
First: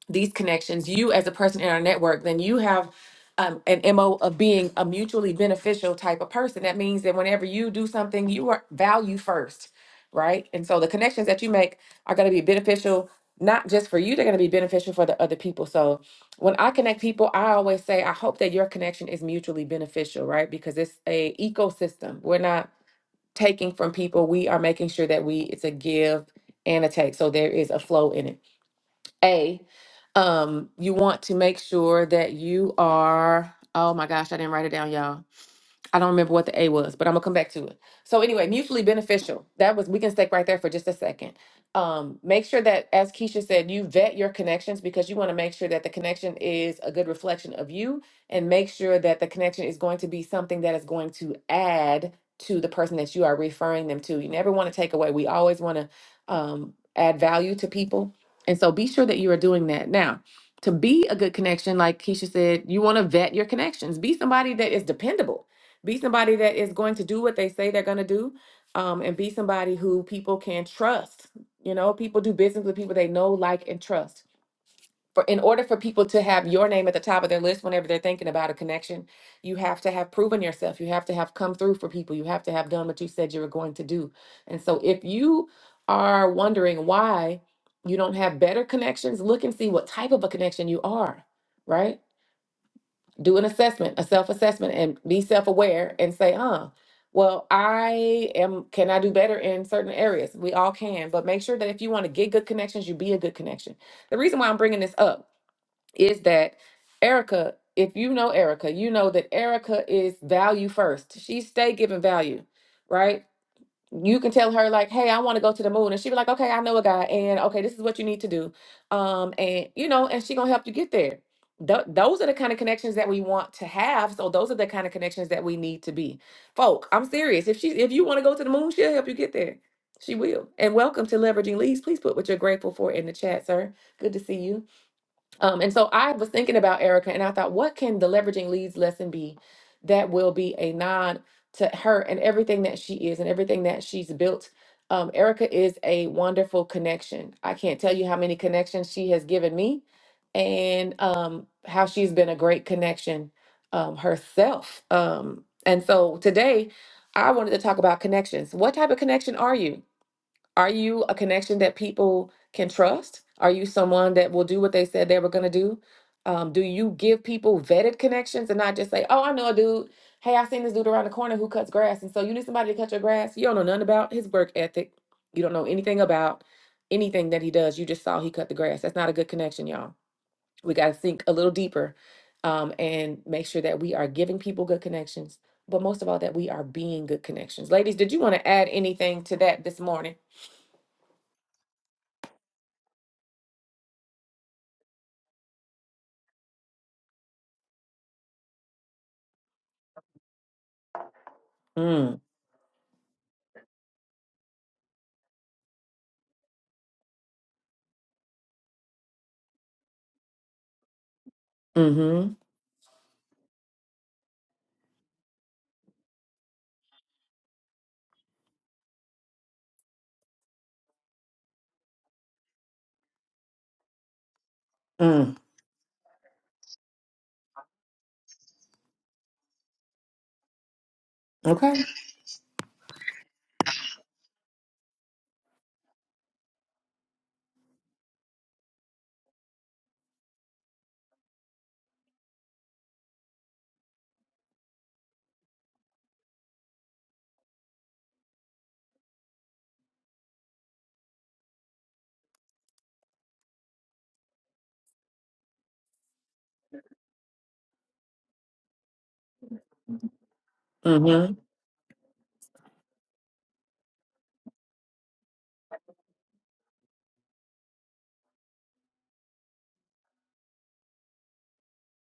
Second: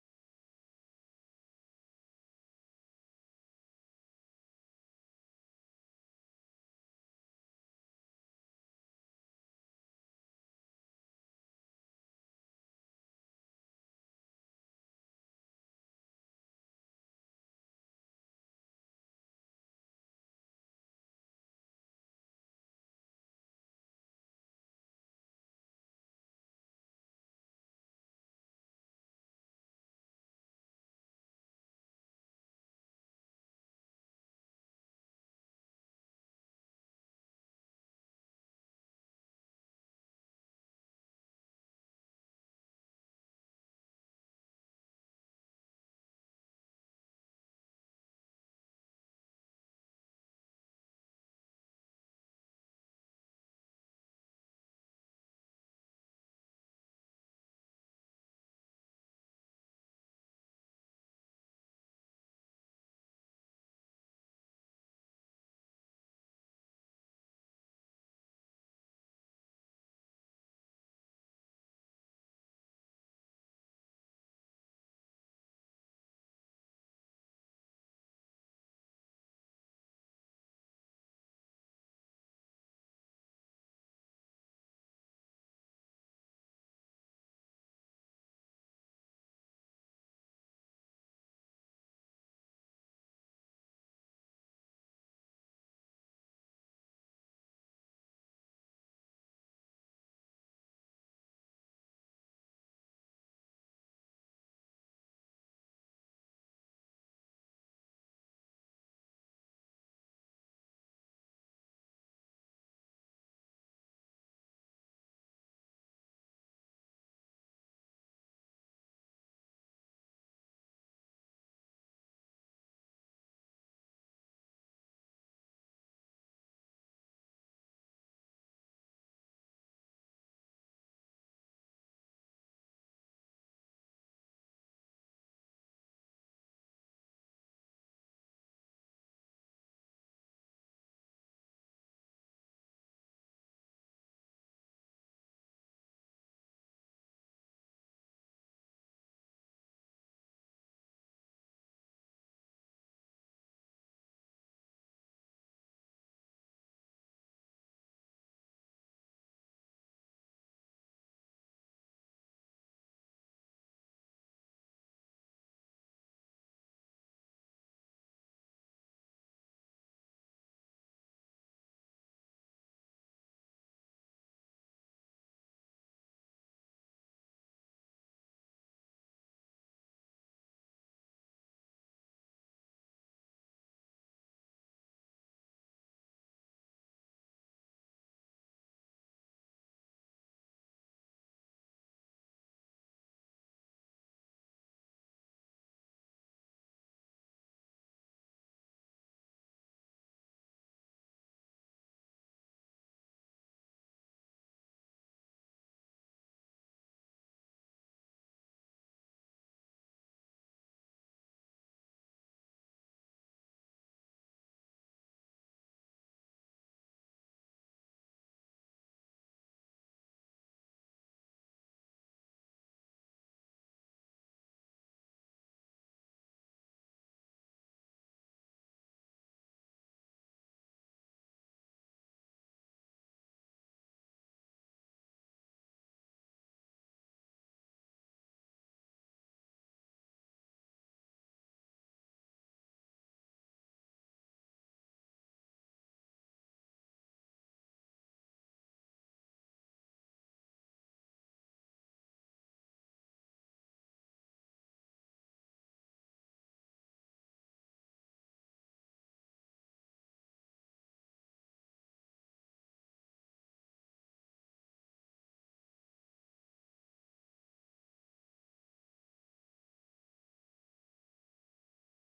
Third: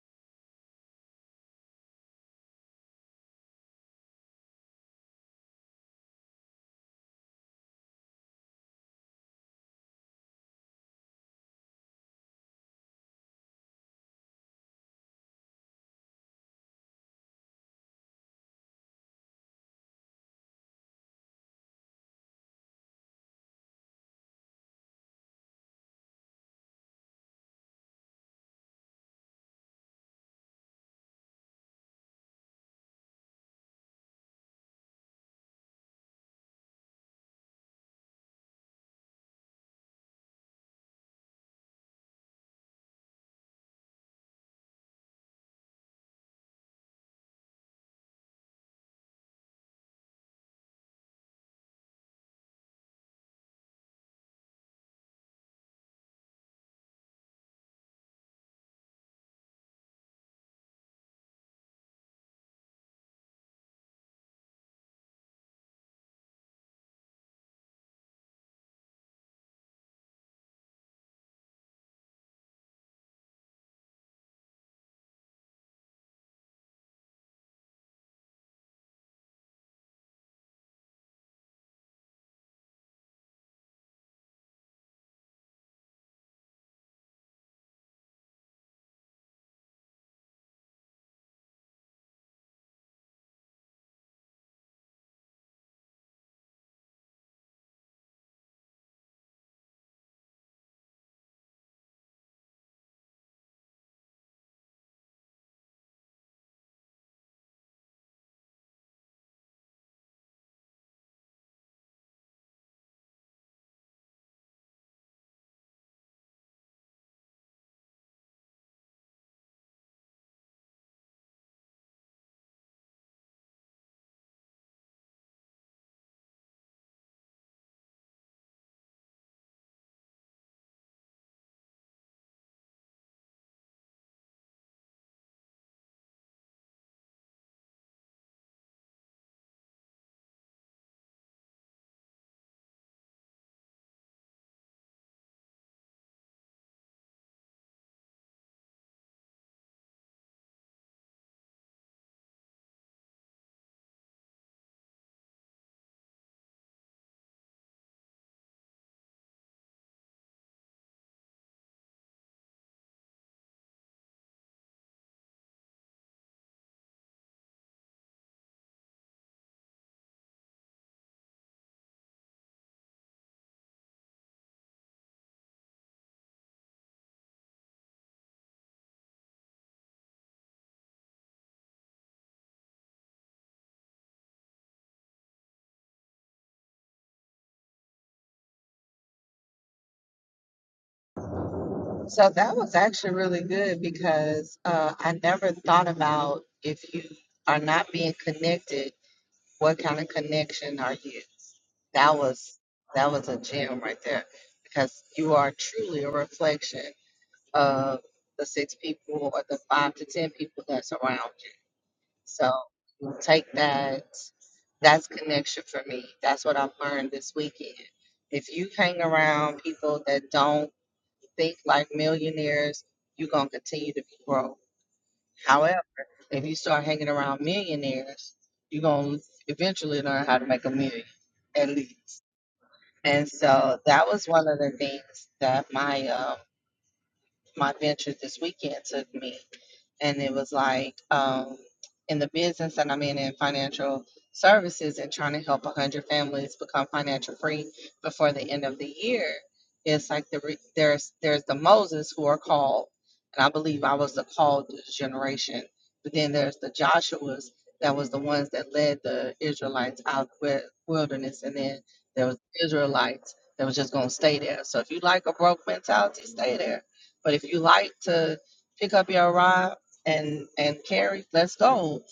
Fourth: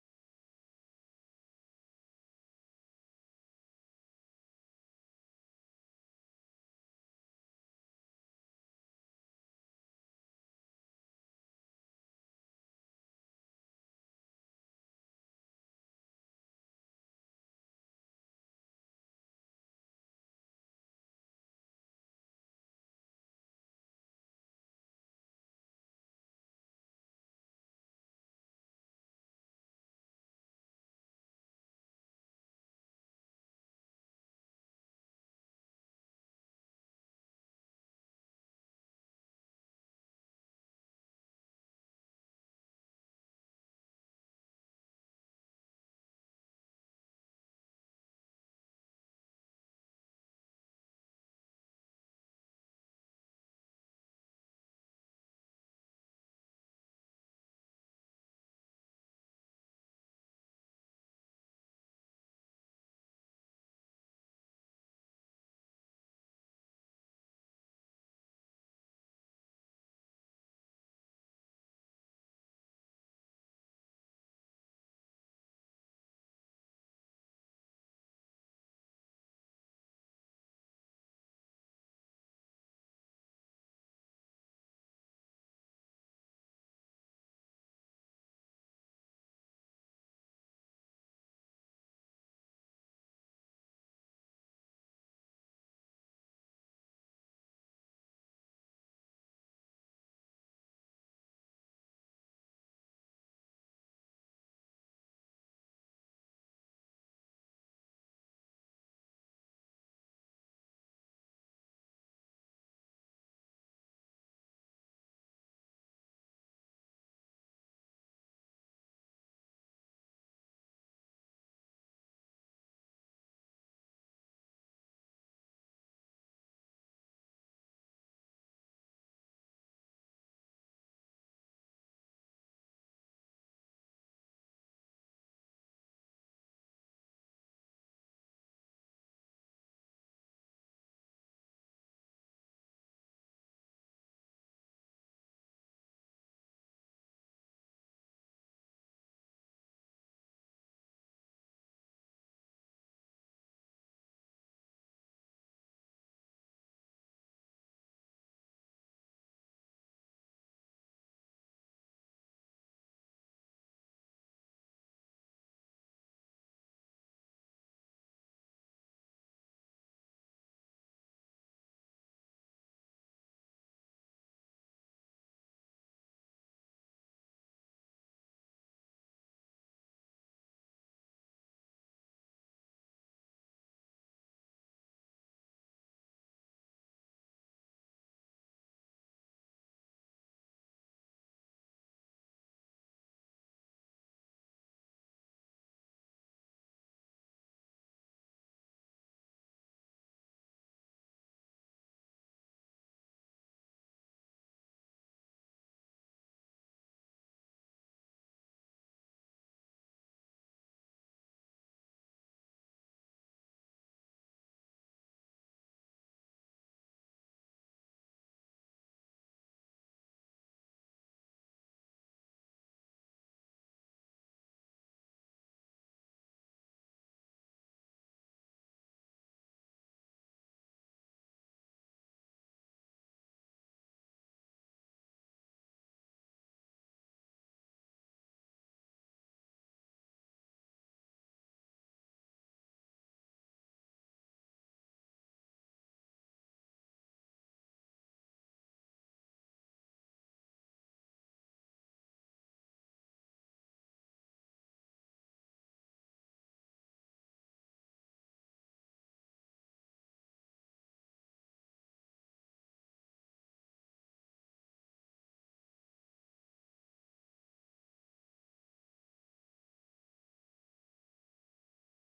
these connections, you as a person in our network, then you have um, an MO of being a mutually beneficial type of person. That means that whenever you do something, you are value first, right? And so the connections that you make are going to be beneficial, not just for you, they're going to be beneficial for the other people. So when I connect people, I always say, I hope that your connection is mutually beneficial, right? Because it's a ecosystem. We're not taking from people, we are making sure that we, it's a give and a take. So there is a flow in it. A, um, you want to make sure that you are, oh my gosh, I didn't write it down, y'all I don't remember what the A was, but I'm gonna come back to it. So anyway, mutually beneficial. That was we can stick right there for just a second. Um, make sure that, as Keisha said, you vet your connections because you want to make sure that the connection is a good reflection of you, and make sure that the connection is going to be something that is going to add to the person that you are referring them to. You never want to take away. We always want to um, add value to people, and so be sure that you are doing that now. To be a good connection, like Keisha said, you want to vet your connections. Be somebody that is dependable be somebody that is going to do what they say they're going to do um, and be somebody who people can trust you know people do business with people they know like and trust for in order for people to have your name at the top of their list whenever they're thinking about a connection you have to have proven yourself you have to have come through for people you have to have done what you said you were going to do and so if you are wondering why you don't have better connections look and see what type of a connection you are right do an assessment, a self-assessment and be self-aware and say, huh, well, I am can I do better in certain areas? We all can, but make sure that if you want to get good connections, you be a good connection. The reason why I'm bringing this up is that Erica, if you know Erica, you know that Erica is value first. She stay giving value, right? you can tell her like, "Hey, I want to go to the moon," and she be like, "Okay, I know a guy, and okay, this is what you need to do," um, and you know, and she gonna help you get there. Th- those are the kind of connections that we want to have. So those are the kind of connections that we need to be. Folk, I'm serious. If she, if you want to go to the moon, she'll help you get there. She will. And welcome to leveraging leads. Please put what you're grateful for in the chat, sir. Good to see you. Um, and so I was thinking about Erica and I thought, what can the leveraging leads lesson be that will be a nod to her and everything that she is and everything that she's built? Um, Erica is a wonderful connection. I can't tell you how many connections she has given me and um, how she's been a great connection um, herself. Um, and so today I wanted to talk about connections. What type of connection are you? Are you a connection that people can trust? Are you someone that will do what they said they were going to do? Um, do you give people vetted connections and not just say, oh, I know a dude. Hey, I seen this dude around the corner who cuts grass. And so you need somebody to cut your grass. You don't know nothing about his work ethic. You don't know anything about anything that he does. You just saw he cut the grass. That's not a good connection, y'all. We got to think a little deeper um, and make sure that we are giving people good connections, but most of all, that we are being good connections. Ladies, did you want to add anything to that this morning? So that was actually really good because uh, I never thought about if you are not being connected, what kind of connection are you? Mm. That was that was a gem right there because you are truly a reflection of the six people or the five to ten people that surround you. Mm-hmm. So take that. That's connection for me. That's what I've learned this weekend. If you hang around people that don't think like millionaires, you're gonna continue to grow. Mm. However, if you start hanging around millionaires, you're gonna eventually learn how to make a million, at Okay. least. And so that was one of the things that my um my venture this weekend took me and it was like um, in the business that I'm in in financial services and trying to help 100 families become financial free before the end of the year. It's like the re- there's there's the Moses who are called, and I believe I was the called generation. But then there's the Joshua's that was the ones that led the Israelites out the wi- Mm-hmm. wilderness, and then there was Israelites that was just gonna stay there. So if you like a broke mentality, stay there. But if you like to pick up your rod and and Carrie, let's go.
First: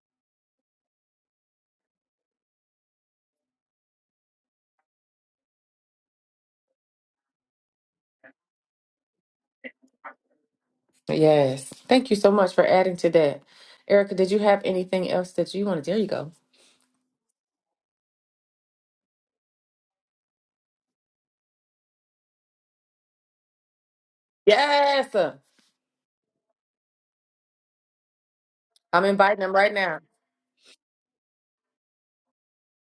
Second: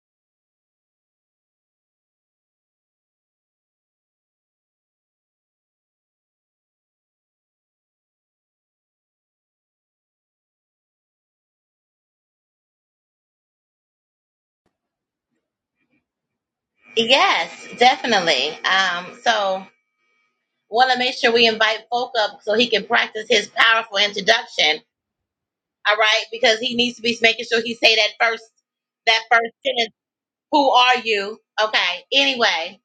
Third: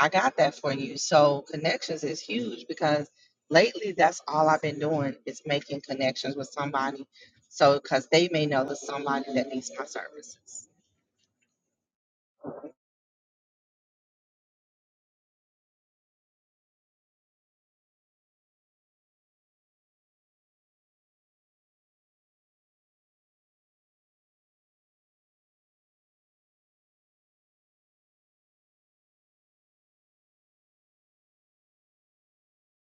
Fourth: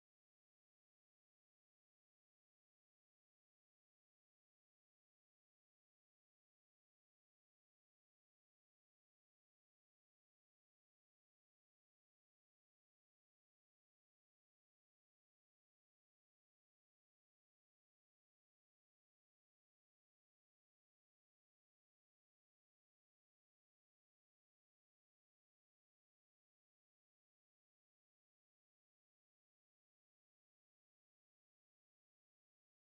I got that for you. So connections is huge because lately that's all I've been doing is making connections with somebody. So because they may know there's somebody that needs my services. Yes. Thank you so much for adding to that. Erica, did you have anything else that you wanted? There you go. you. Yes, definitely. Um, so want to make sure we invite folk up so he can practice his powerful introduction. Yes. All right, because he needs to be making sure he say that first I'm that inviting first them right sentence now. Who are you? Okay. Anyway,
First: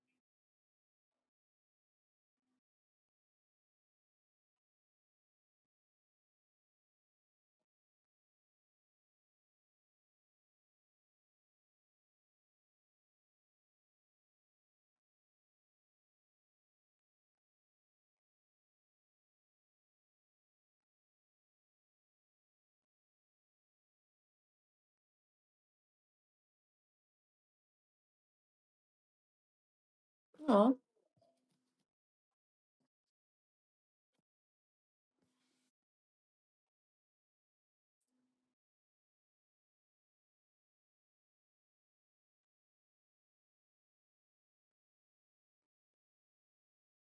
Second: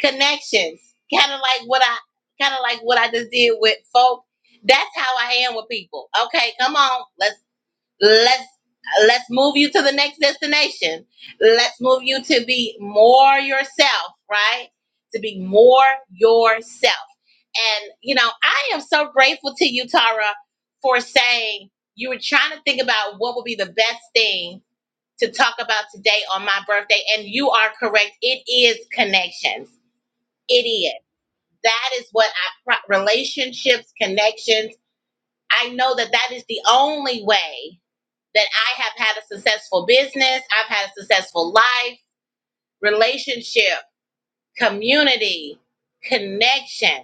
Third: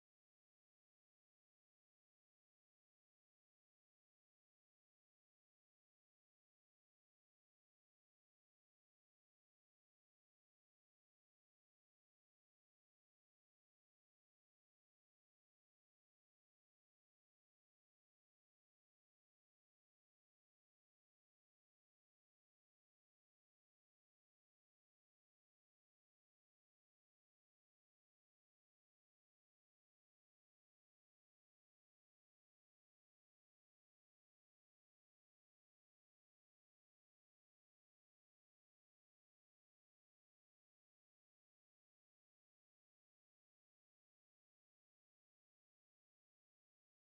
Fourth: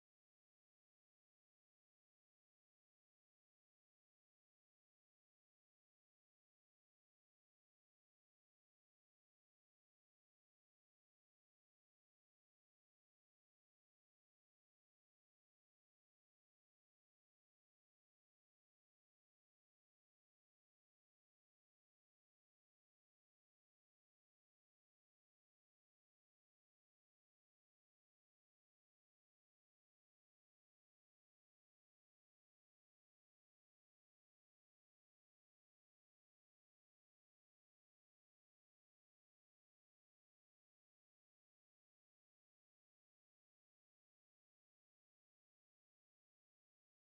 connections. Kind of like what I kind of like what I just did with folk. That's how I am with people. Okay, come on. Let's let's let's move you to the next destination. Let's move you to be more yourself, right? To be more yourself. And you know, I am so grateful to you, Tara, for saying you were trying to think about what would be the best thing to talk about today on my birthday. And you are correct. It is connections. It Oh. is. That is what I, pro- relationships, connections. I know that that is the only way that I have had a successful business. I've had a successful life, relationship, community, connection.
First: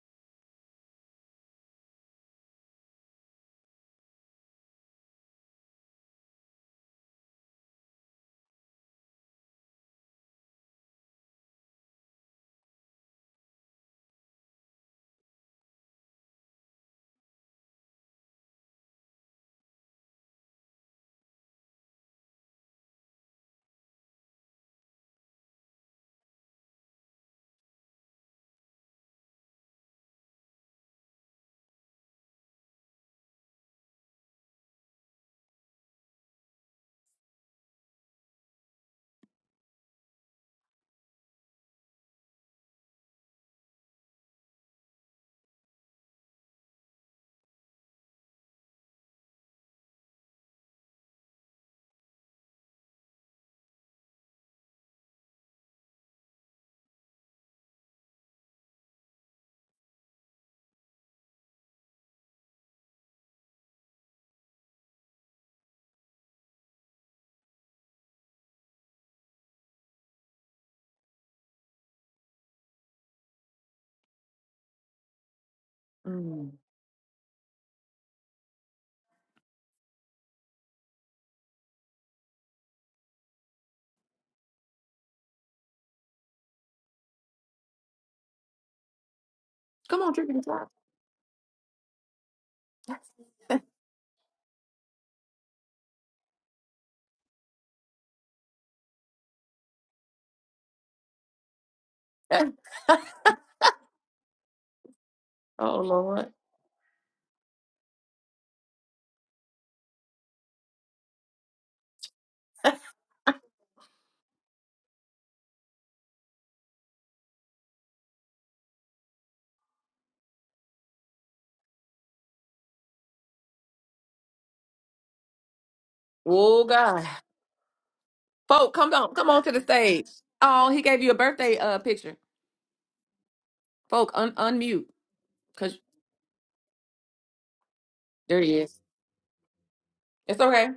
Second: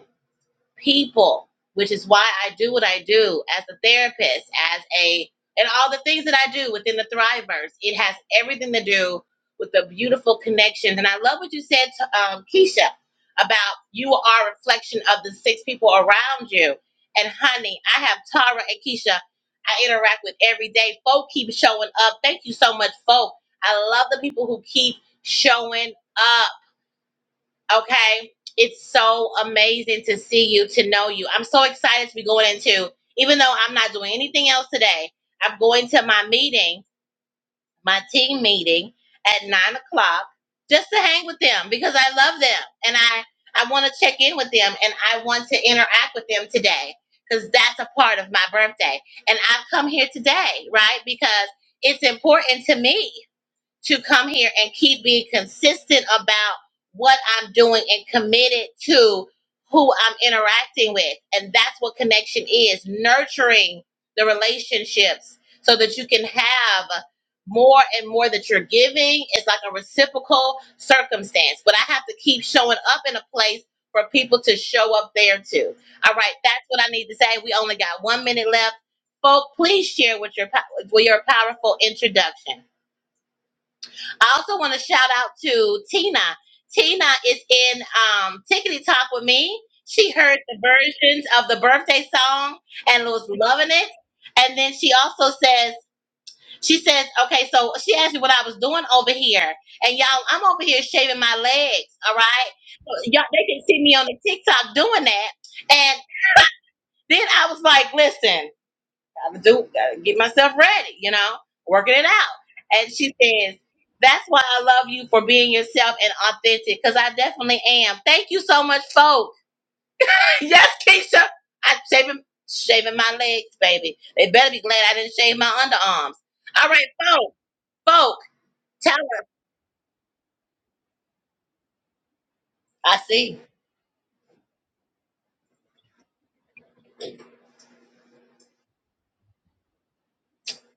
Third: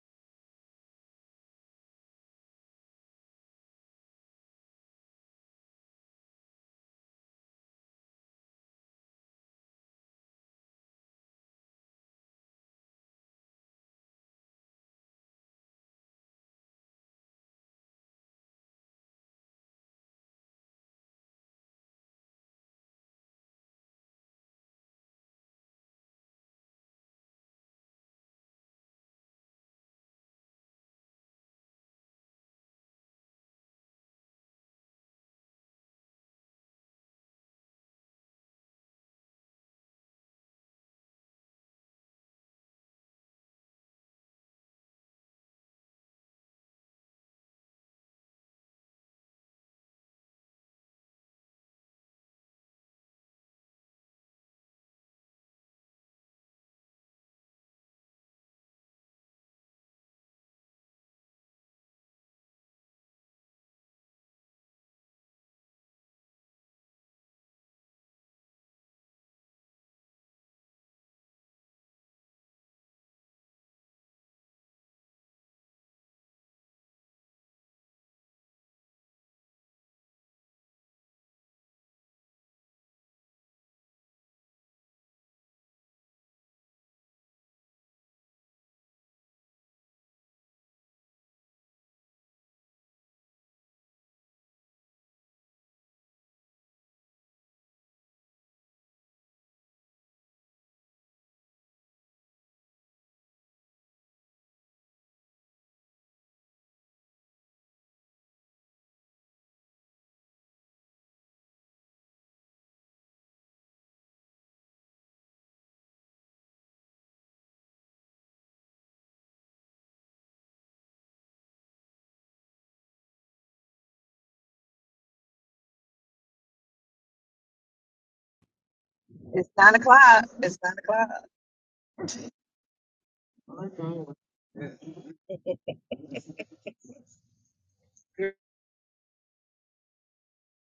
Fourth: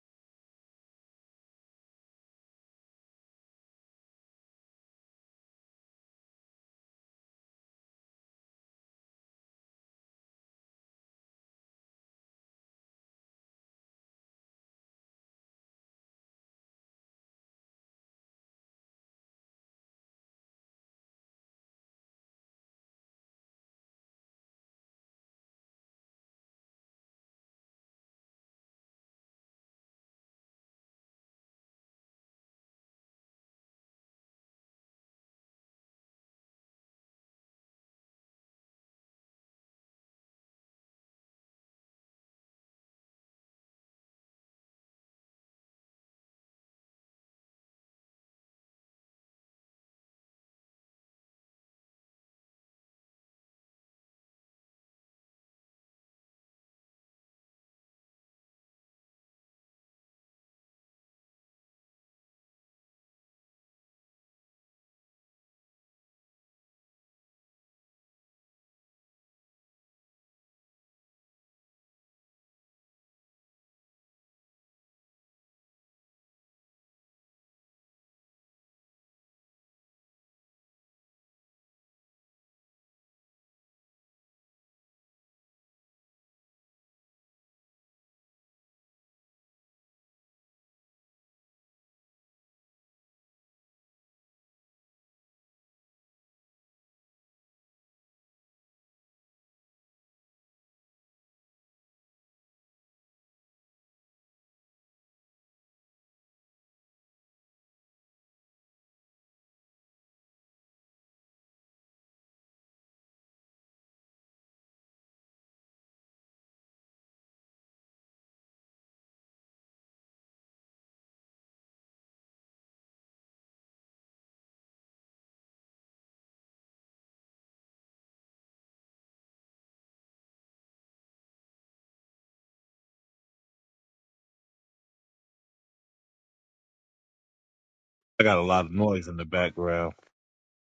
people, which is why I do what I do as a therapist, as a and all the things that I do within the Thrivers. It has everything to do with the beautiful connections. And I love what you said to um, Keisha about you are a reflection of the six people around you. And honey, I have Tara and Keisha I interact with every day. Folk keep showing up. Thank you so much, folk. I love the people who keep showing up. Okay. It's so amazing to see you, to know you. I'm so excited to be going into, even though I'm not doing anything else today, I'm going to my meeting, my team meeting at nine o'clock just to hang with them because I love them and I, I want to check in with them and I want to interact with them today because that's a part of my birthday. And I've come here today, right? Because it's important to me to come here and keep being consistent about what I'm doing and committed to who I'm interacting with. And that's what connection is nurturing the relationships so that you can have more and more that you're giving. It's like a reciprocal circumstance, but I have to keep showing up in a place for people to show up there too. All right, Mm. that's what I need to say. We only got one minute left. Folk, please share with your, pow- with your powerful introduction. I also want to shout out to Tina. Tina is in um, Tickety Talk with me. Come She on, drink heard and the drop. versions of the birthday song and was loving it. And then she also says, she says, okay, so she asked me what I was doing over here. And y'all, I'm over here shaving my legs, all right? So y'all, they can see me on the TikTok doing that. oh And Lord. then I was like, listen gotta do, gotta get myself ready, you know, working it out. And she says, That's why I love you for being yourself and authentic, because I definitely am. Thank you so much, folks. yes, Keisha. I shaving shaving my legs, baby. They better be glad I didn't shave my underarms. Oh All right, God. folk, folk, Folk, come tell on. us. Come on It's to the nine stage. o'clock. It's Oh, nine he gave o'clock. you a birthday uh picture. I see. Folk, un Mhm. unmute. Cause I got there a he lot of is. noise in the background. It's okay.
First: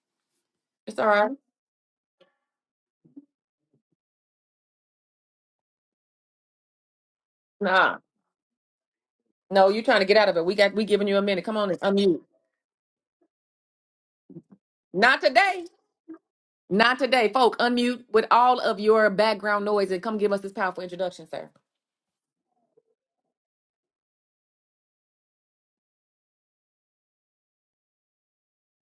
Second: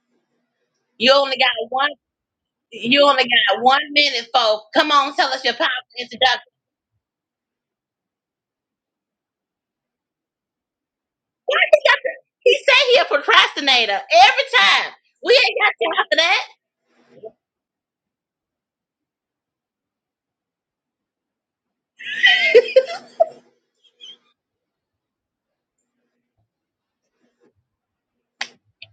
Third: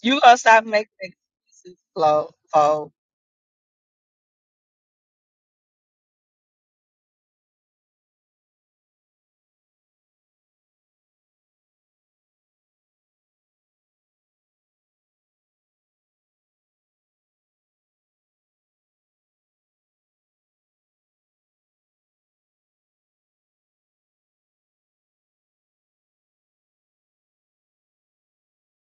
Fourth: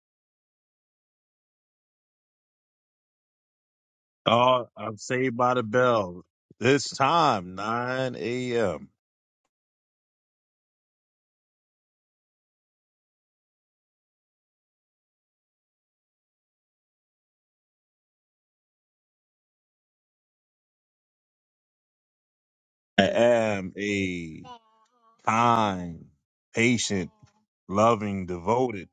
You gonna stop making It's all You right. only got excuses, one Flo? you only got one minute, folk. Oh, Come I'm on, tell saved us your by the powerful bell. introduction. This time, Nah. 9 a.m. No, you're trying to get out of it. We got we giving you a minute. Why Come on and you got to, unmute. he say he a procrastinator every time. Not We ain't today. got time for that. Not today, folk. Unmute with all of your background noise and come give us this powerful introduction, sir. I am a kind, patient, loving, devoted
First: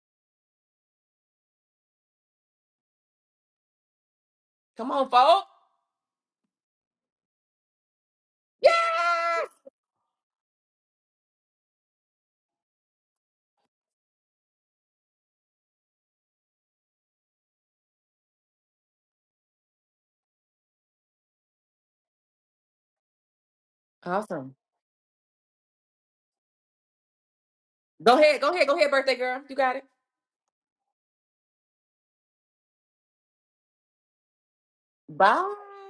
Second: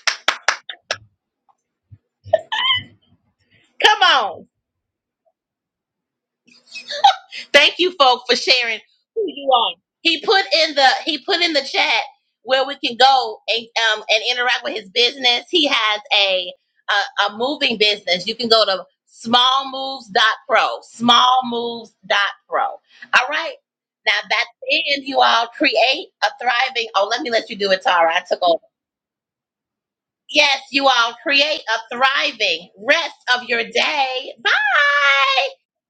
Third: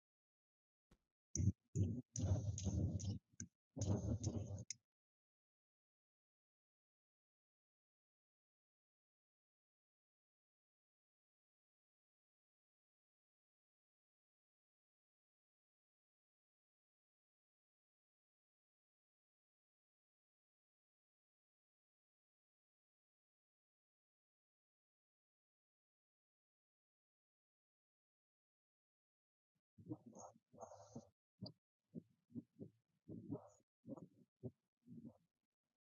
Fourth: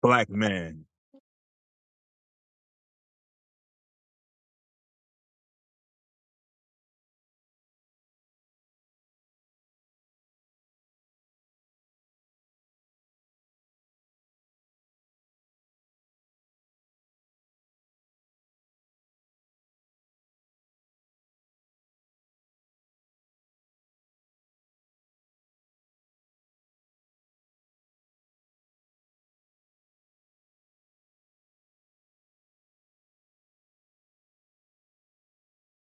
black man. Come on. Come on, folk. Thank you, folk, for sharing who Yes. you are. He put in the he put in the chat where we can go and um and interact with his business. He has a a, a moving business. You can go to smallmoves.pro. Smallmoves.pro. All right. Now that's Awesome. the end, you all create a thriving. Oh, let me let you do it, Tara. Go I took ahead. Go over. ahead. Go ahead, birthday girl. You got it. Yes, you all create a thriving rest of your day. Bye. Bye.